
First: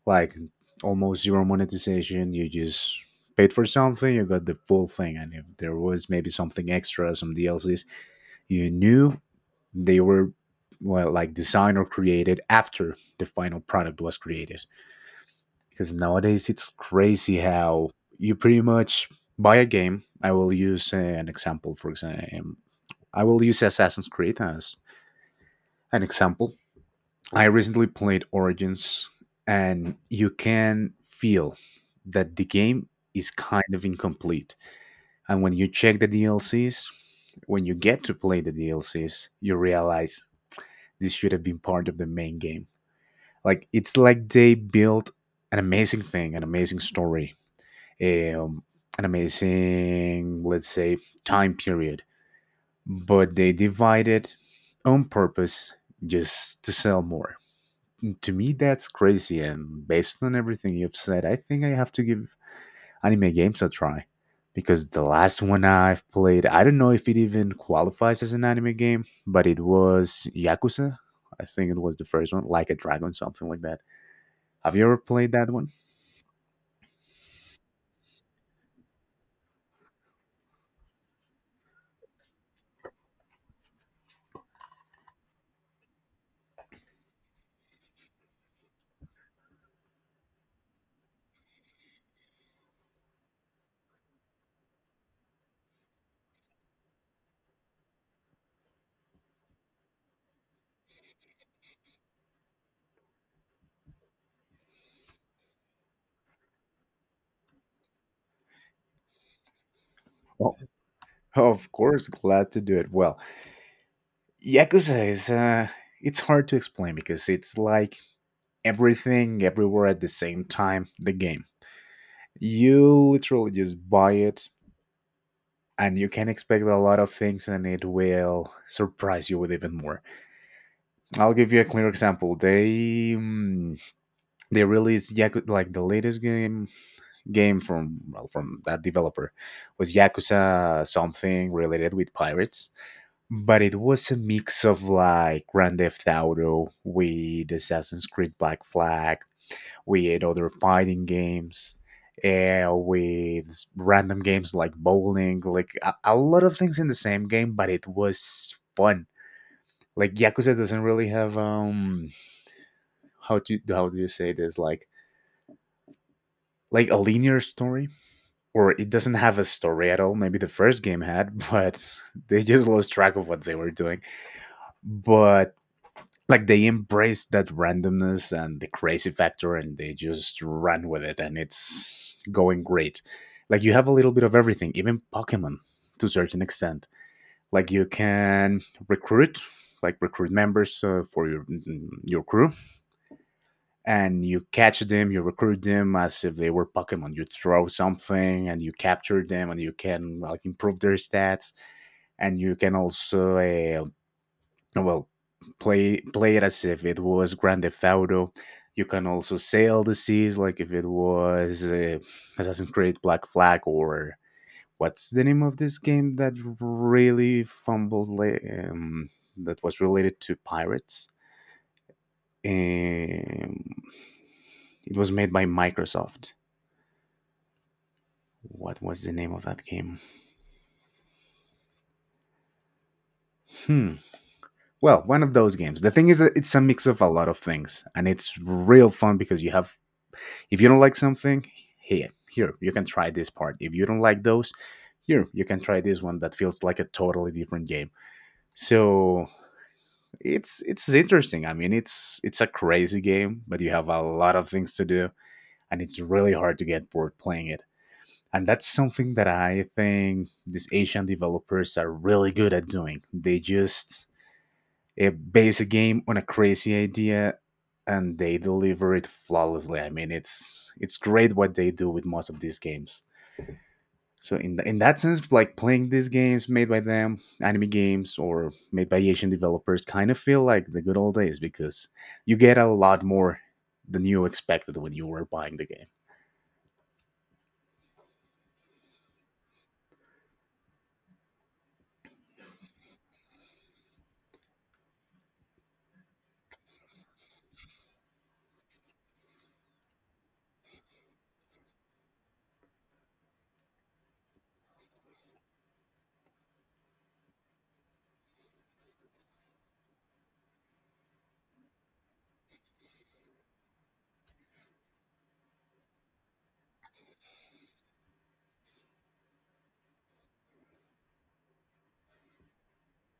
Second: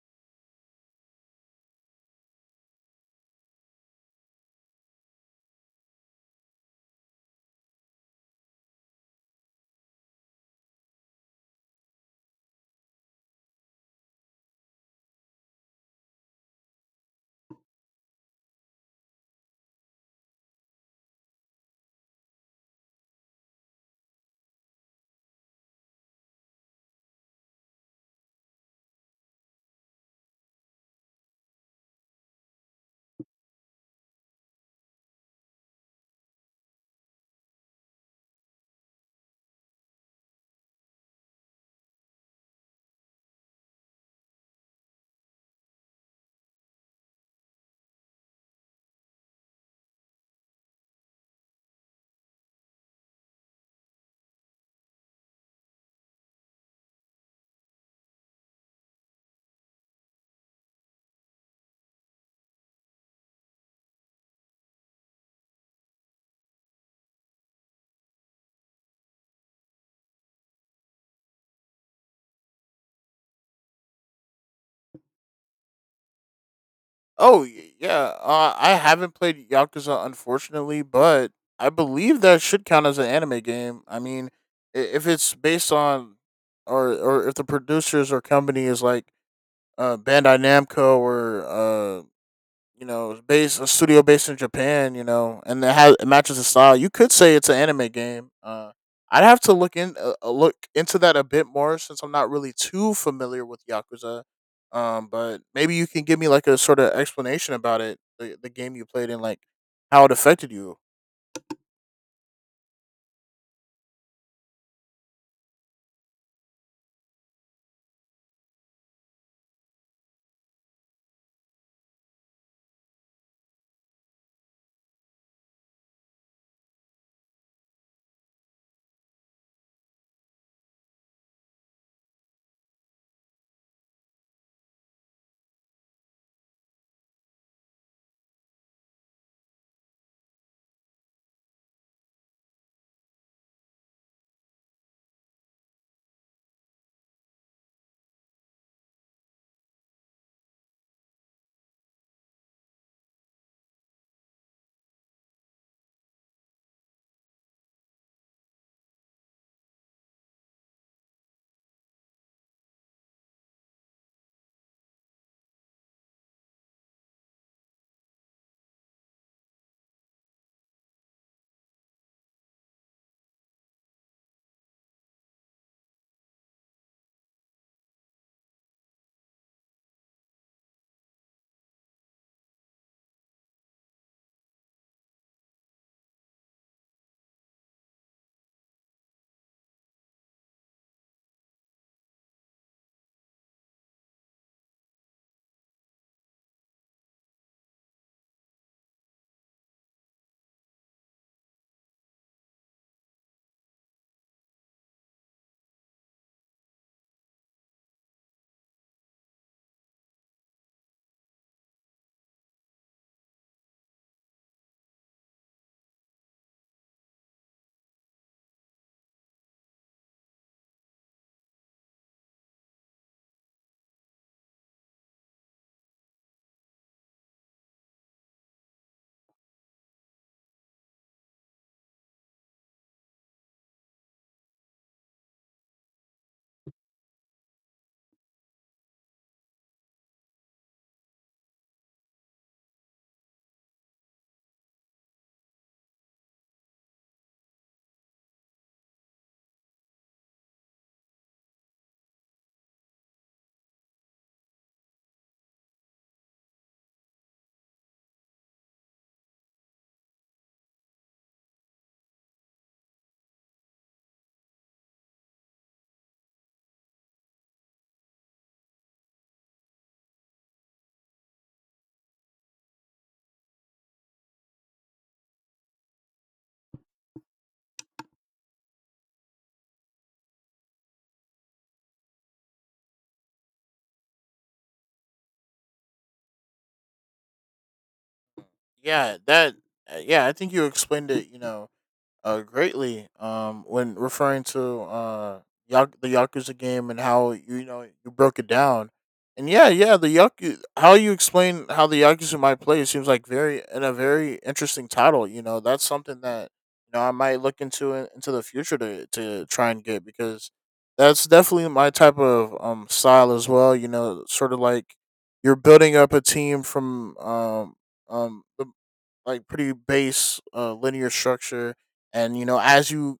Speaker 1: Like almost zero monetization. You just paid for something, you got the full thing, and if there was maybe something extra, some DLCs, you knew they were well like designed or created after the final product was created. Because nowadays it's crazy how you pretty much buy a game. I will use an example, for example, I will use Assassin's Creed as an example. I recently played Origins, and you can feel that the game is kind of incomplete. And when you check the DLCs, when you get to play the DLCs, you realize this should have been part of the main game. Like it's like they built an amazing thing, an amazing story, um, an amazing, let's say, time period, but they divide it on purpose just to sell more. To me, that's crazy. And based on everything you've said, I think I have to give anime games a try because the last one I've played, I don't know if it even qualifies as an anime game, but it was Yakuza. I think it was the first one, like a dragon, something like that. Have you ever played that one?
Speaker 2: Oh, yeah, I haven't played Yakuza unfortunately, but I believe that should count as an anime game. I mean, if it's based on, or if the producers or company is like, Bandai Namco, or you know, it's based a studio based in Japan, you know, and it matches the style. You could say it's an anime game. I'd have to look in, look into that a bit more since I'm not really too familiar with Yakuza. But maybe you can give me like a sort of explanation about it, the game you played and like how it affected
Speaker 1: Well,
Speaker 2: you.
Speaker 1: of course, glad to do it. Well, Yakuza is it's hard to explain because it's like everything everywhere at the same time, the game. You literally just buy it, and you can expect a lot of things and it will surprise you with even more. I'll give you a clear example. They released like the latest game from from that developer was Yakuza, something related with pirates, but it was a mix of like Grand Theft Auto with Assassin's Creed Black Flag with other fighting games. With random games like bowling, like a lot of things in the same game, but it was fun. Like Yakuza doesn't really have how do you say this, like a linear story, or it doesn't have a story at all. Maybe the first game had, (laughs) but they just lost track of what they were doing. But like they embraced that randomness and the crazy factor, and they just ran with it, and it's going great. Like you have a little bit of everything, even pokemon, to a certain extent. Like you can recruit, like recruit members for your your crew, and you catch them, you recruit them as if they were Pokemon. You throw something and you capture them, and you can like improve their stats, and you can also well, play it as if it was Grand Theft Auto. You can also sail the seas like if it was Assassin's Creed Black Flag, or what's the name of this game that really fumbled, um, that was related to pirates, um, it was made by Microsoft. What was the name of that game? Hmm. Well, one of those games. The thing is that it's a mix of a lot of things, and it's real fun because you have. If you don't like something, here you can try this part. If you don't like those, here you can try this one that feels like a totally different game. So it's interesting. I mean, it's a crazy game, but you have a lot of things to do, and it's really hard to get bored playing it. And that's something that I think these Asian developers are really good at doing. They just base a game on a crazy idea, and they deliver it flawlessly. I mean, it's great what they do with most of these games. So in in that sense, like playing these games made by them, anime games or made by Asian developers, kind of feel like the good old days because you get a lot more than you expected when you were buying the game.
Speaker 2: Yeah, that. Yeah, I think you explained it, you know, greatly, when referring to, the Yakuza game, and how you, you know, you broke it down. And yeah, yeah, the Yaku how you explain how the Yakuza might play seems like very and a very interesting title. You know, that's something that, you know, I might look into into the future to try and get, because that's definitely my type of, um, style as well. You know, sort of like you're building up a team from, the like pretty base linear structure. And, you know, as you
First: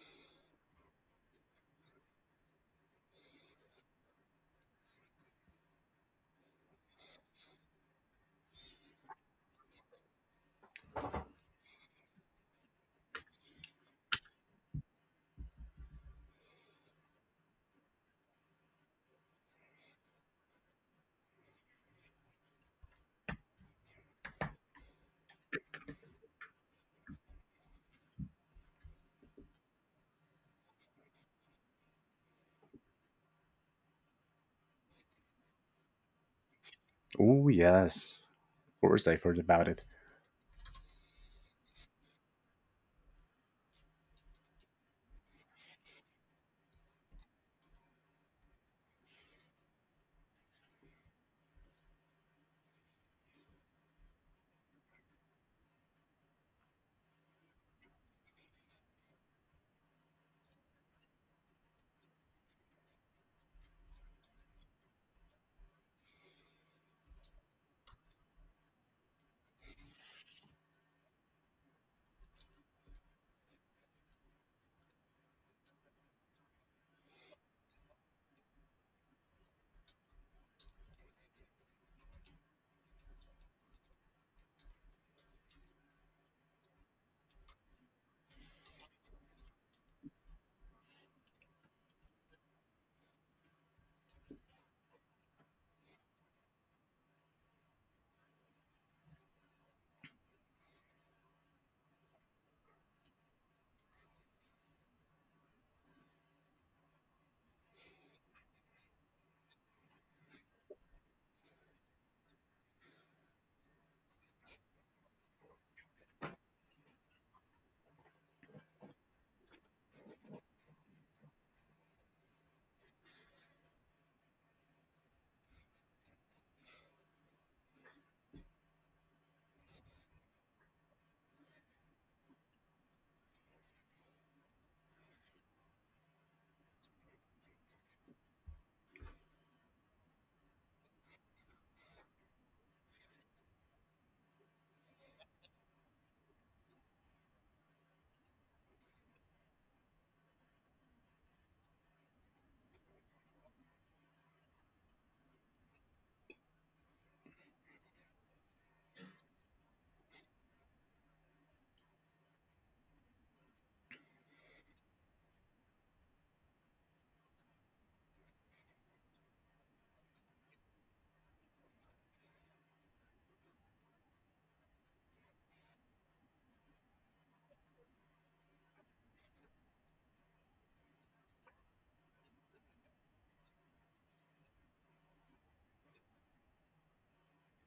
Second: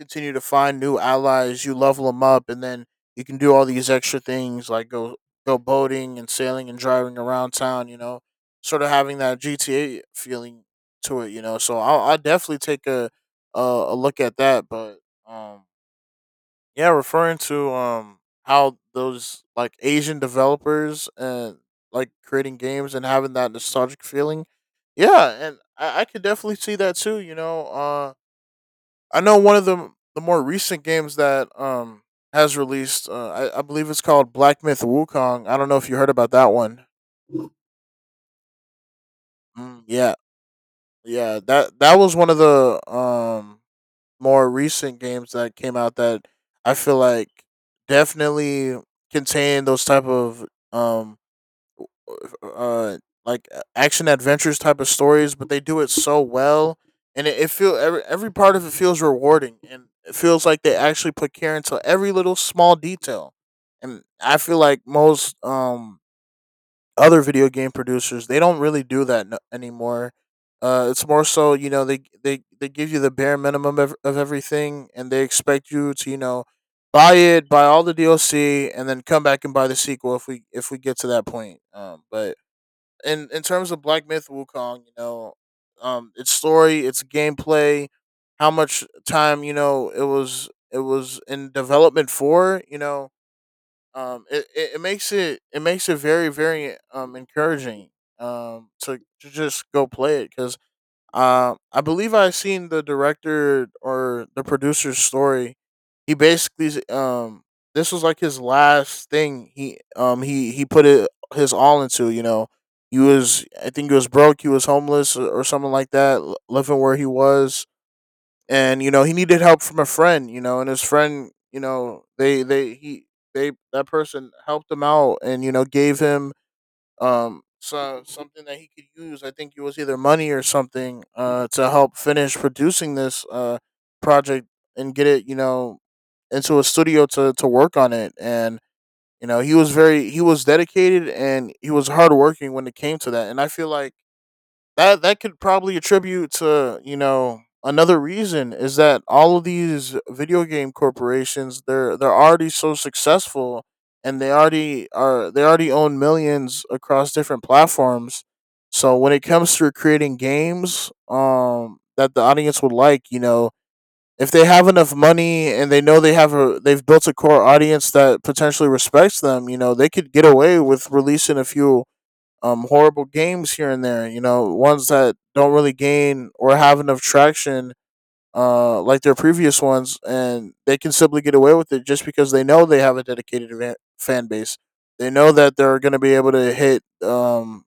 Speaker 2: continue to find new allies, you level them up, and then you can do all these extra things like go boating and sailing and driving around town. You know, sort of having that GTA feeling to it. You know, so I'll definitely take a look at that. But um, yeah, referring to, um, how those like Asian developers and like creating games and having that nostalgic feeling. Yeah, and I could definitely see that too. You know, I know one of the more recent games that has released. I believe it's called Black Myth Wukong. I don't know if you heard about that one.
Speaker 1: Oh yes, of course I've heard about it.
Speaker 2: Mm, yeah, yeah, that was one of the, um, more recent games that came out that I feel like definitely contained those type of, um uh action adventures type of stories, but they do it so well, and it feel every part of it feels rewarding, and it feels like they actually put care into every little small detail. And I feel like most, um, other video game producers they don't really do that anymore. It's more so, you know, they give you the bare minimum of everything, and they expect you to, you know, buy it, buy all the DLC, and then come back and buy the sequel if we get to that point. But in terms of Black Myth Wukong, you know, its story, its gameplay, how much time, you know, it was in development for. You know, it makes it very very, um, encouraging, um, to, just go play it. Because, I believe I seen the director or the producer's story. He basically this was like his last thing. He, he put it his all into. You know, he was, I think he was broke. He was homeless or something like that, living where he was, and you know he needed help from a friend. You know, and his friend, you know, they that person helped him out and you know gave him something that he could use. I think it was either money or something, to help finish producing this project and get it, you know, into a studio to work on it. And you know, he was dedicated and he was hardworking when it came to that. And I feel like that could probably attribute to, you know, another reason is that all of these video game corporations, they're already so successful, and they already own millions across different platforms. So when it comes to creating games, that the audience would like, you know, if they have enough money and they know they've built a core audience that potentially respects them, you know, they could get away with releasing a few horrible games here and there. You know, ones that don't really gain or have enough traction, like their previous ones, and they can simply get away with it just because they know they have a fan base. They know that they're going to be able to hit,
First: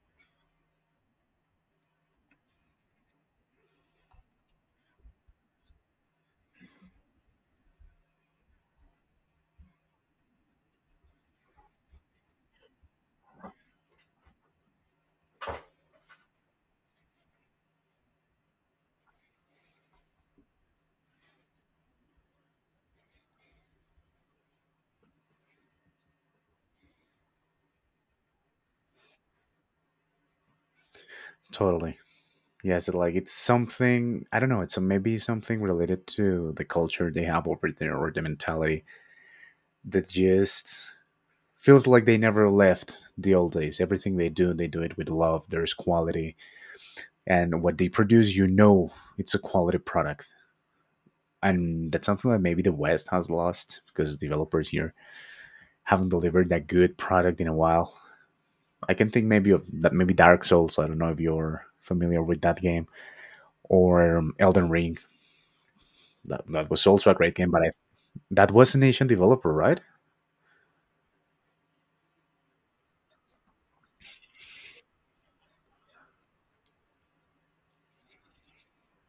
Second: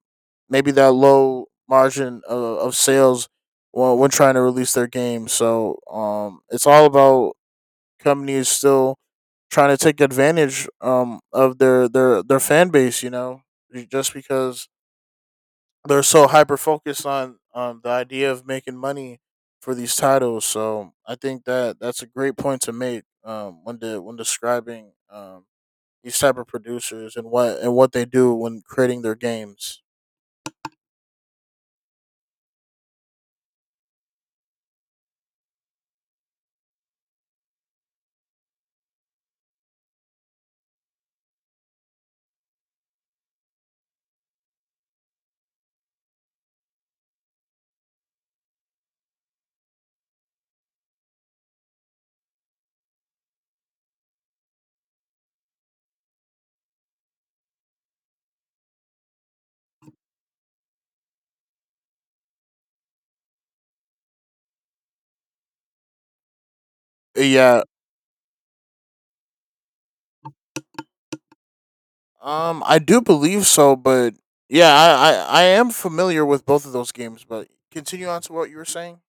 Speaker 2: maybe, that low margin of sales when trying to release their game. So it's all about companies still trying to take advantage, of their fan base, you know, just because they're so hyper focused on the idea of making money for these titles. So I think that that's a great point to make when when describing these type of producers and what they do when creating their games.
Speaker 1: Totally. Yes, it, like it's something, I don't know. It's maybe something related to the culture they have over there, or the mentality that just feels like they never left the old days. Everything they do it with love. There's quality, and what they produce, you know, it's a quality product. And that's something that maybe the West has lost, because developers here haven't delivered that good product in a while. I can think maybe of that, maybe Dark Souls. I don't know if you're familiar with that game, or Elden Ring, that was also a great game, but
Speaker 2: Yeah,
Speaker 1: I That was an Asian developer, right?
Speaker 2: I do believe so, but yeah, I am familiar with both of those games. But continue on to what you were saying.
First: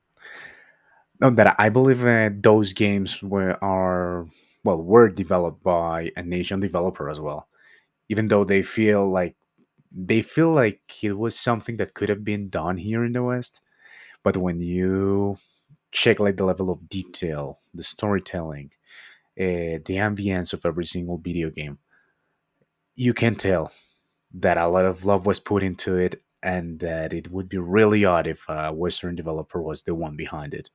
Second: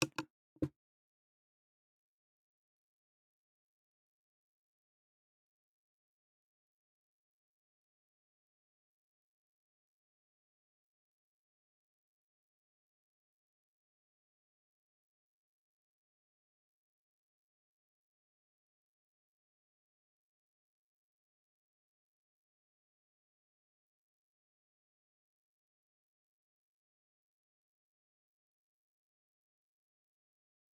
Speaker 1: No, that I believe those games were are, well, were developed by an Asian developer as well. Even though they feel like it was something that could have been done here in the West, but when you check like the level of detail, the storytelling, the ambience of every single video game, you can tell that a lot of love was put into it, and that it would be really odd if a Western developer was the one behind it.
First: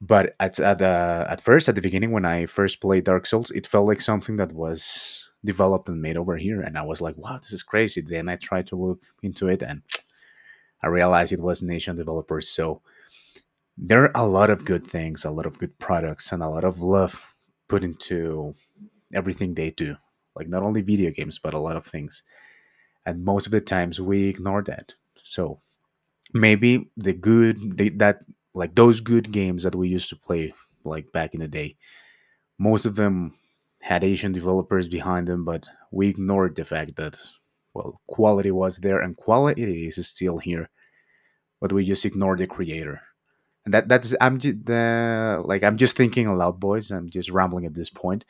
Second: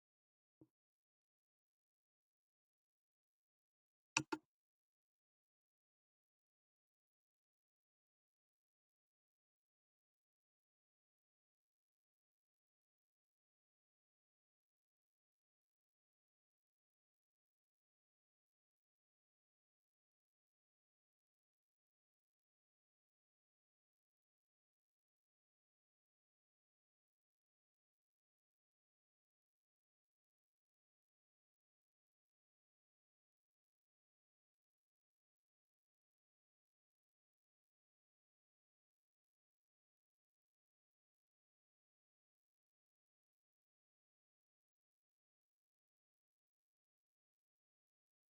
Speaker 1: But at first, at the beginning, when I first played Dark Souls, it felt like something that was developed and made over here, and I was like, "Wow, this is crazy." Then I tried to look into it, and I realized it was nation developers. So there are a lot of good things, a lot of good products, and a lot of love put into everything they do. Like not only video games, but a lot of things, and most of the times we ignore that. So maybe the that, like those good games that we used to play like back in the day, most of them had Asian developers behind them, but we ignored the fact that, well, quality was there and quality is still here, but we just ignored the creator. And that's I'm just like I'm just thinking aloud, boys. I'm just rambling at this point,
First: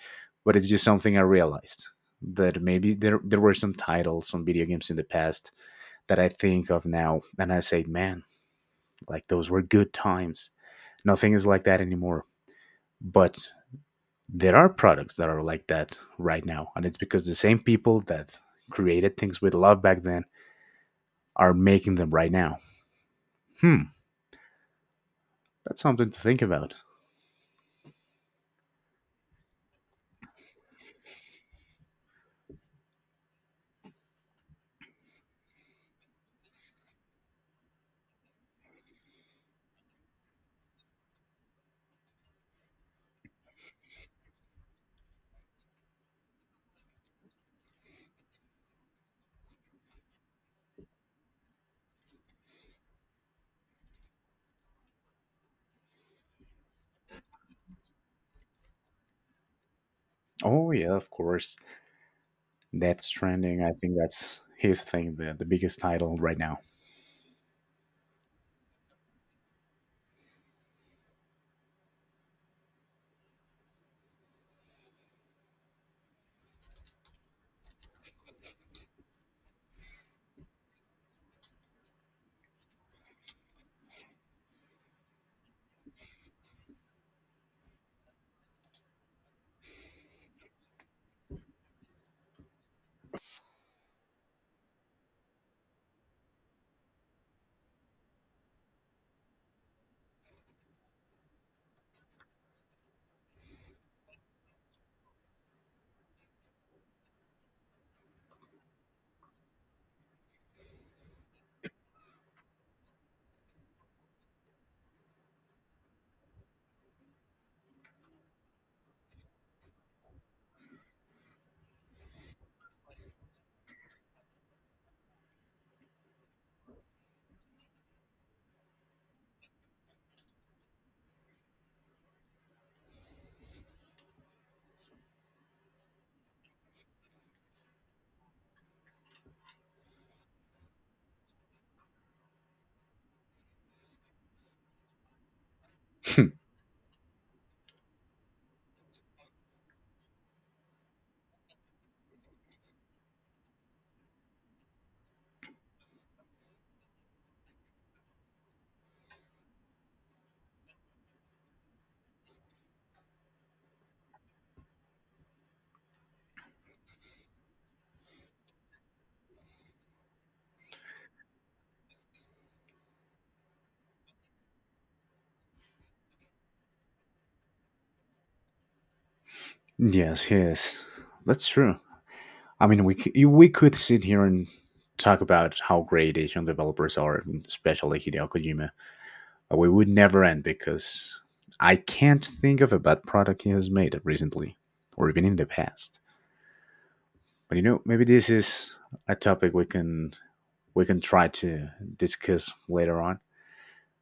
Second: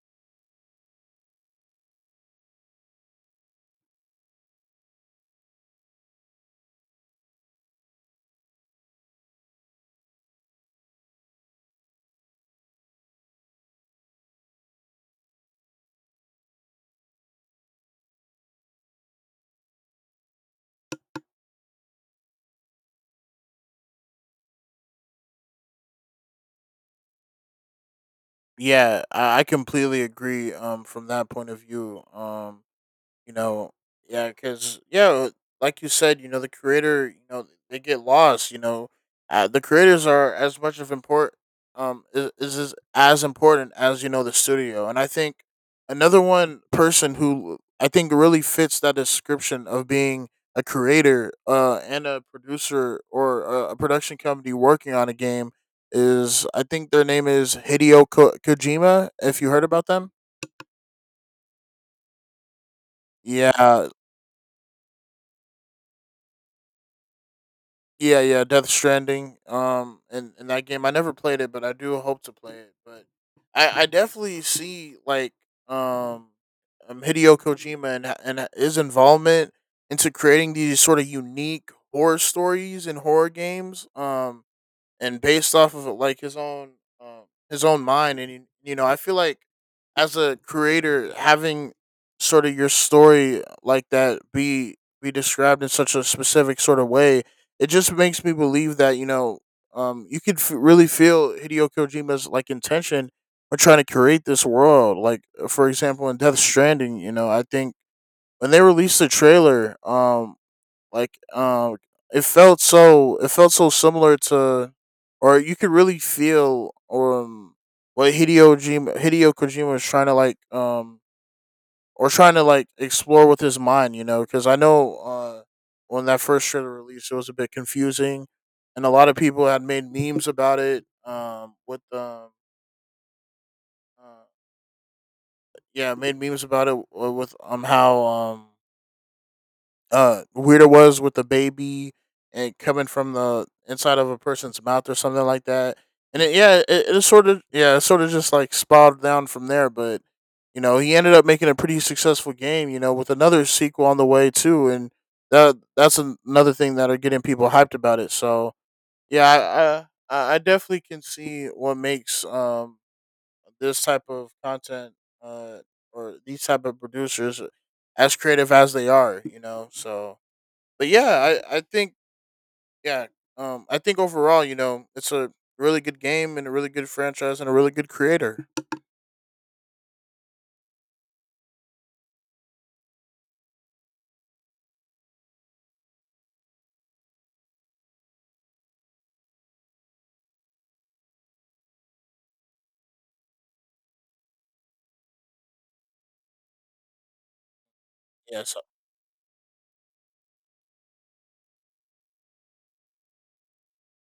Speaker 1: but it's just something I realized, that maybe there were some titles on video games in the past that I think of now, and I say, man, like those were good times. Nothing is like that anymore. But there are products that are like that right now, and it's because the same people that created things with love back then are making them right now. Hmm. That's something to think about.
Speaker 2: Yeah, I completely agree. From that point of view, you know yeah because yeah like you said, you know, the creator, you know, they get lost, you know. The creators are as much of import, is as important as, you know, the studio. And I think another one person who I think really fits that description of being a creator and a producer, or a production company working on a game, is, I think their name is, Hideo Kojima, if you heard about them.
Speaker 1: Oh yeah, of course. That's trending, I
Speaker 2: Yeah.
Speaker 1: think that's his thing, the biggest title right now.
Speaker 2: Yeah, yeah, Death Stranding. And in that game, I never played it, but I do hope to play it. But I definitely see like, um, Hideo Kojima and his involvement into creating these sort of unique horror stories and horror games. And based off of like his own, um, his own mind. And you know, I feel like as a creator, having sort of your story like that be described in such a specific sort of way, it just makes me believe that, you know, you could really feel Hideo Kojima's like intention when trying to create this world. Like, for example, in Death Stranding, you know, I think when they released the trailer, like um it felt so, it felt so similar to, or you could really feel, what Hideo Kojima was trying to like, or trying to like explore with his mind. You know, cuz I know, when that first trailer released, it was a bit confusing, and a lot of people had made memes about it, with uh, yeah, made memes about it with, how, weird it was with the baby and coming from the inside of a person's mouth or something like that. And
Speaker 1: Hmm.
Speaker 2: it, yeah, it sort of just like spiraled down from there. But you know, he ended up making a pretty successful game. You know, with another sequel on the way too, and that's another thing that are getting people hyped about it. So yeah, I definitely can see what makes this type of content, uh or these type of producers, as creative as they are. You know, so but yeah, I think, yeah, I think overall, you know, it's a really good game and a really good franchise and a really good creator.
Speaker 1: Yes, yes, that's true. I mean, we could sit here and talk about how great Asian developers are, especially Hideo Kojima. We would never end, because I can't think of a bad product he has made recently, or even in the past. But you know, maybe this
Speaker 2: Yeah, so
Speaker 1: is a topic we can try to discuss later on.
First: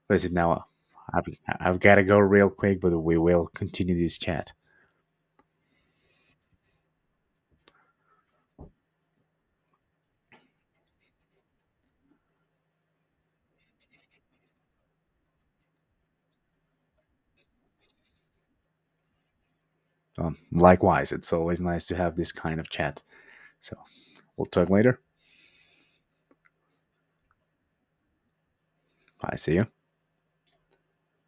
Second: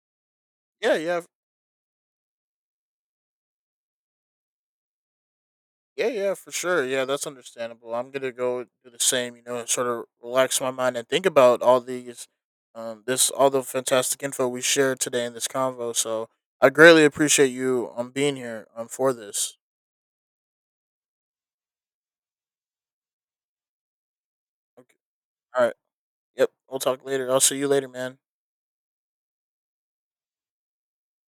Speaker 1: But as it now?
Speaker 2: yeah,
Speaker 1: I've I've got to go real quick, but we will continue this chat.
Speaker 2: yeah, yeah, for sure. Yeah, that's understandable. I'm gonna go do the same. You know, sort of relax my mind and think about all these, this all the fantastic info we shared today in this convo. So I greatly appreciate you being here for this.
Speaker 1: Likewise, it's always nice to have this kind of chat. So we'll talk
Speaker 2: Okay.
Speaker 1: later.
Speaker 2: All right. Yep. We'll talk later. I'll see you later, man.
Speaker 1: I see you.
Speaker 2: All right.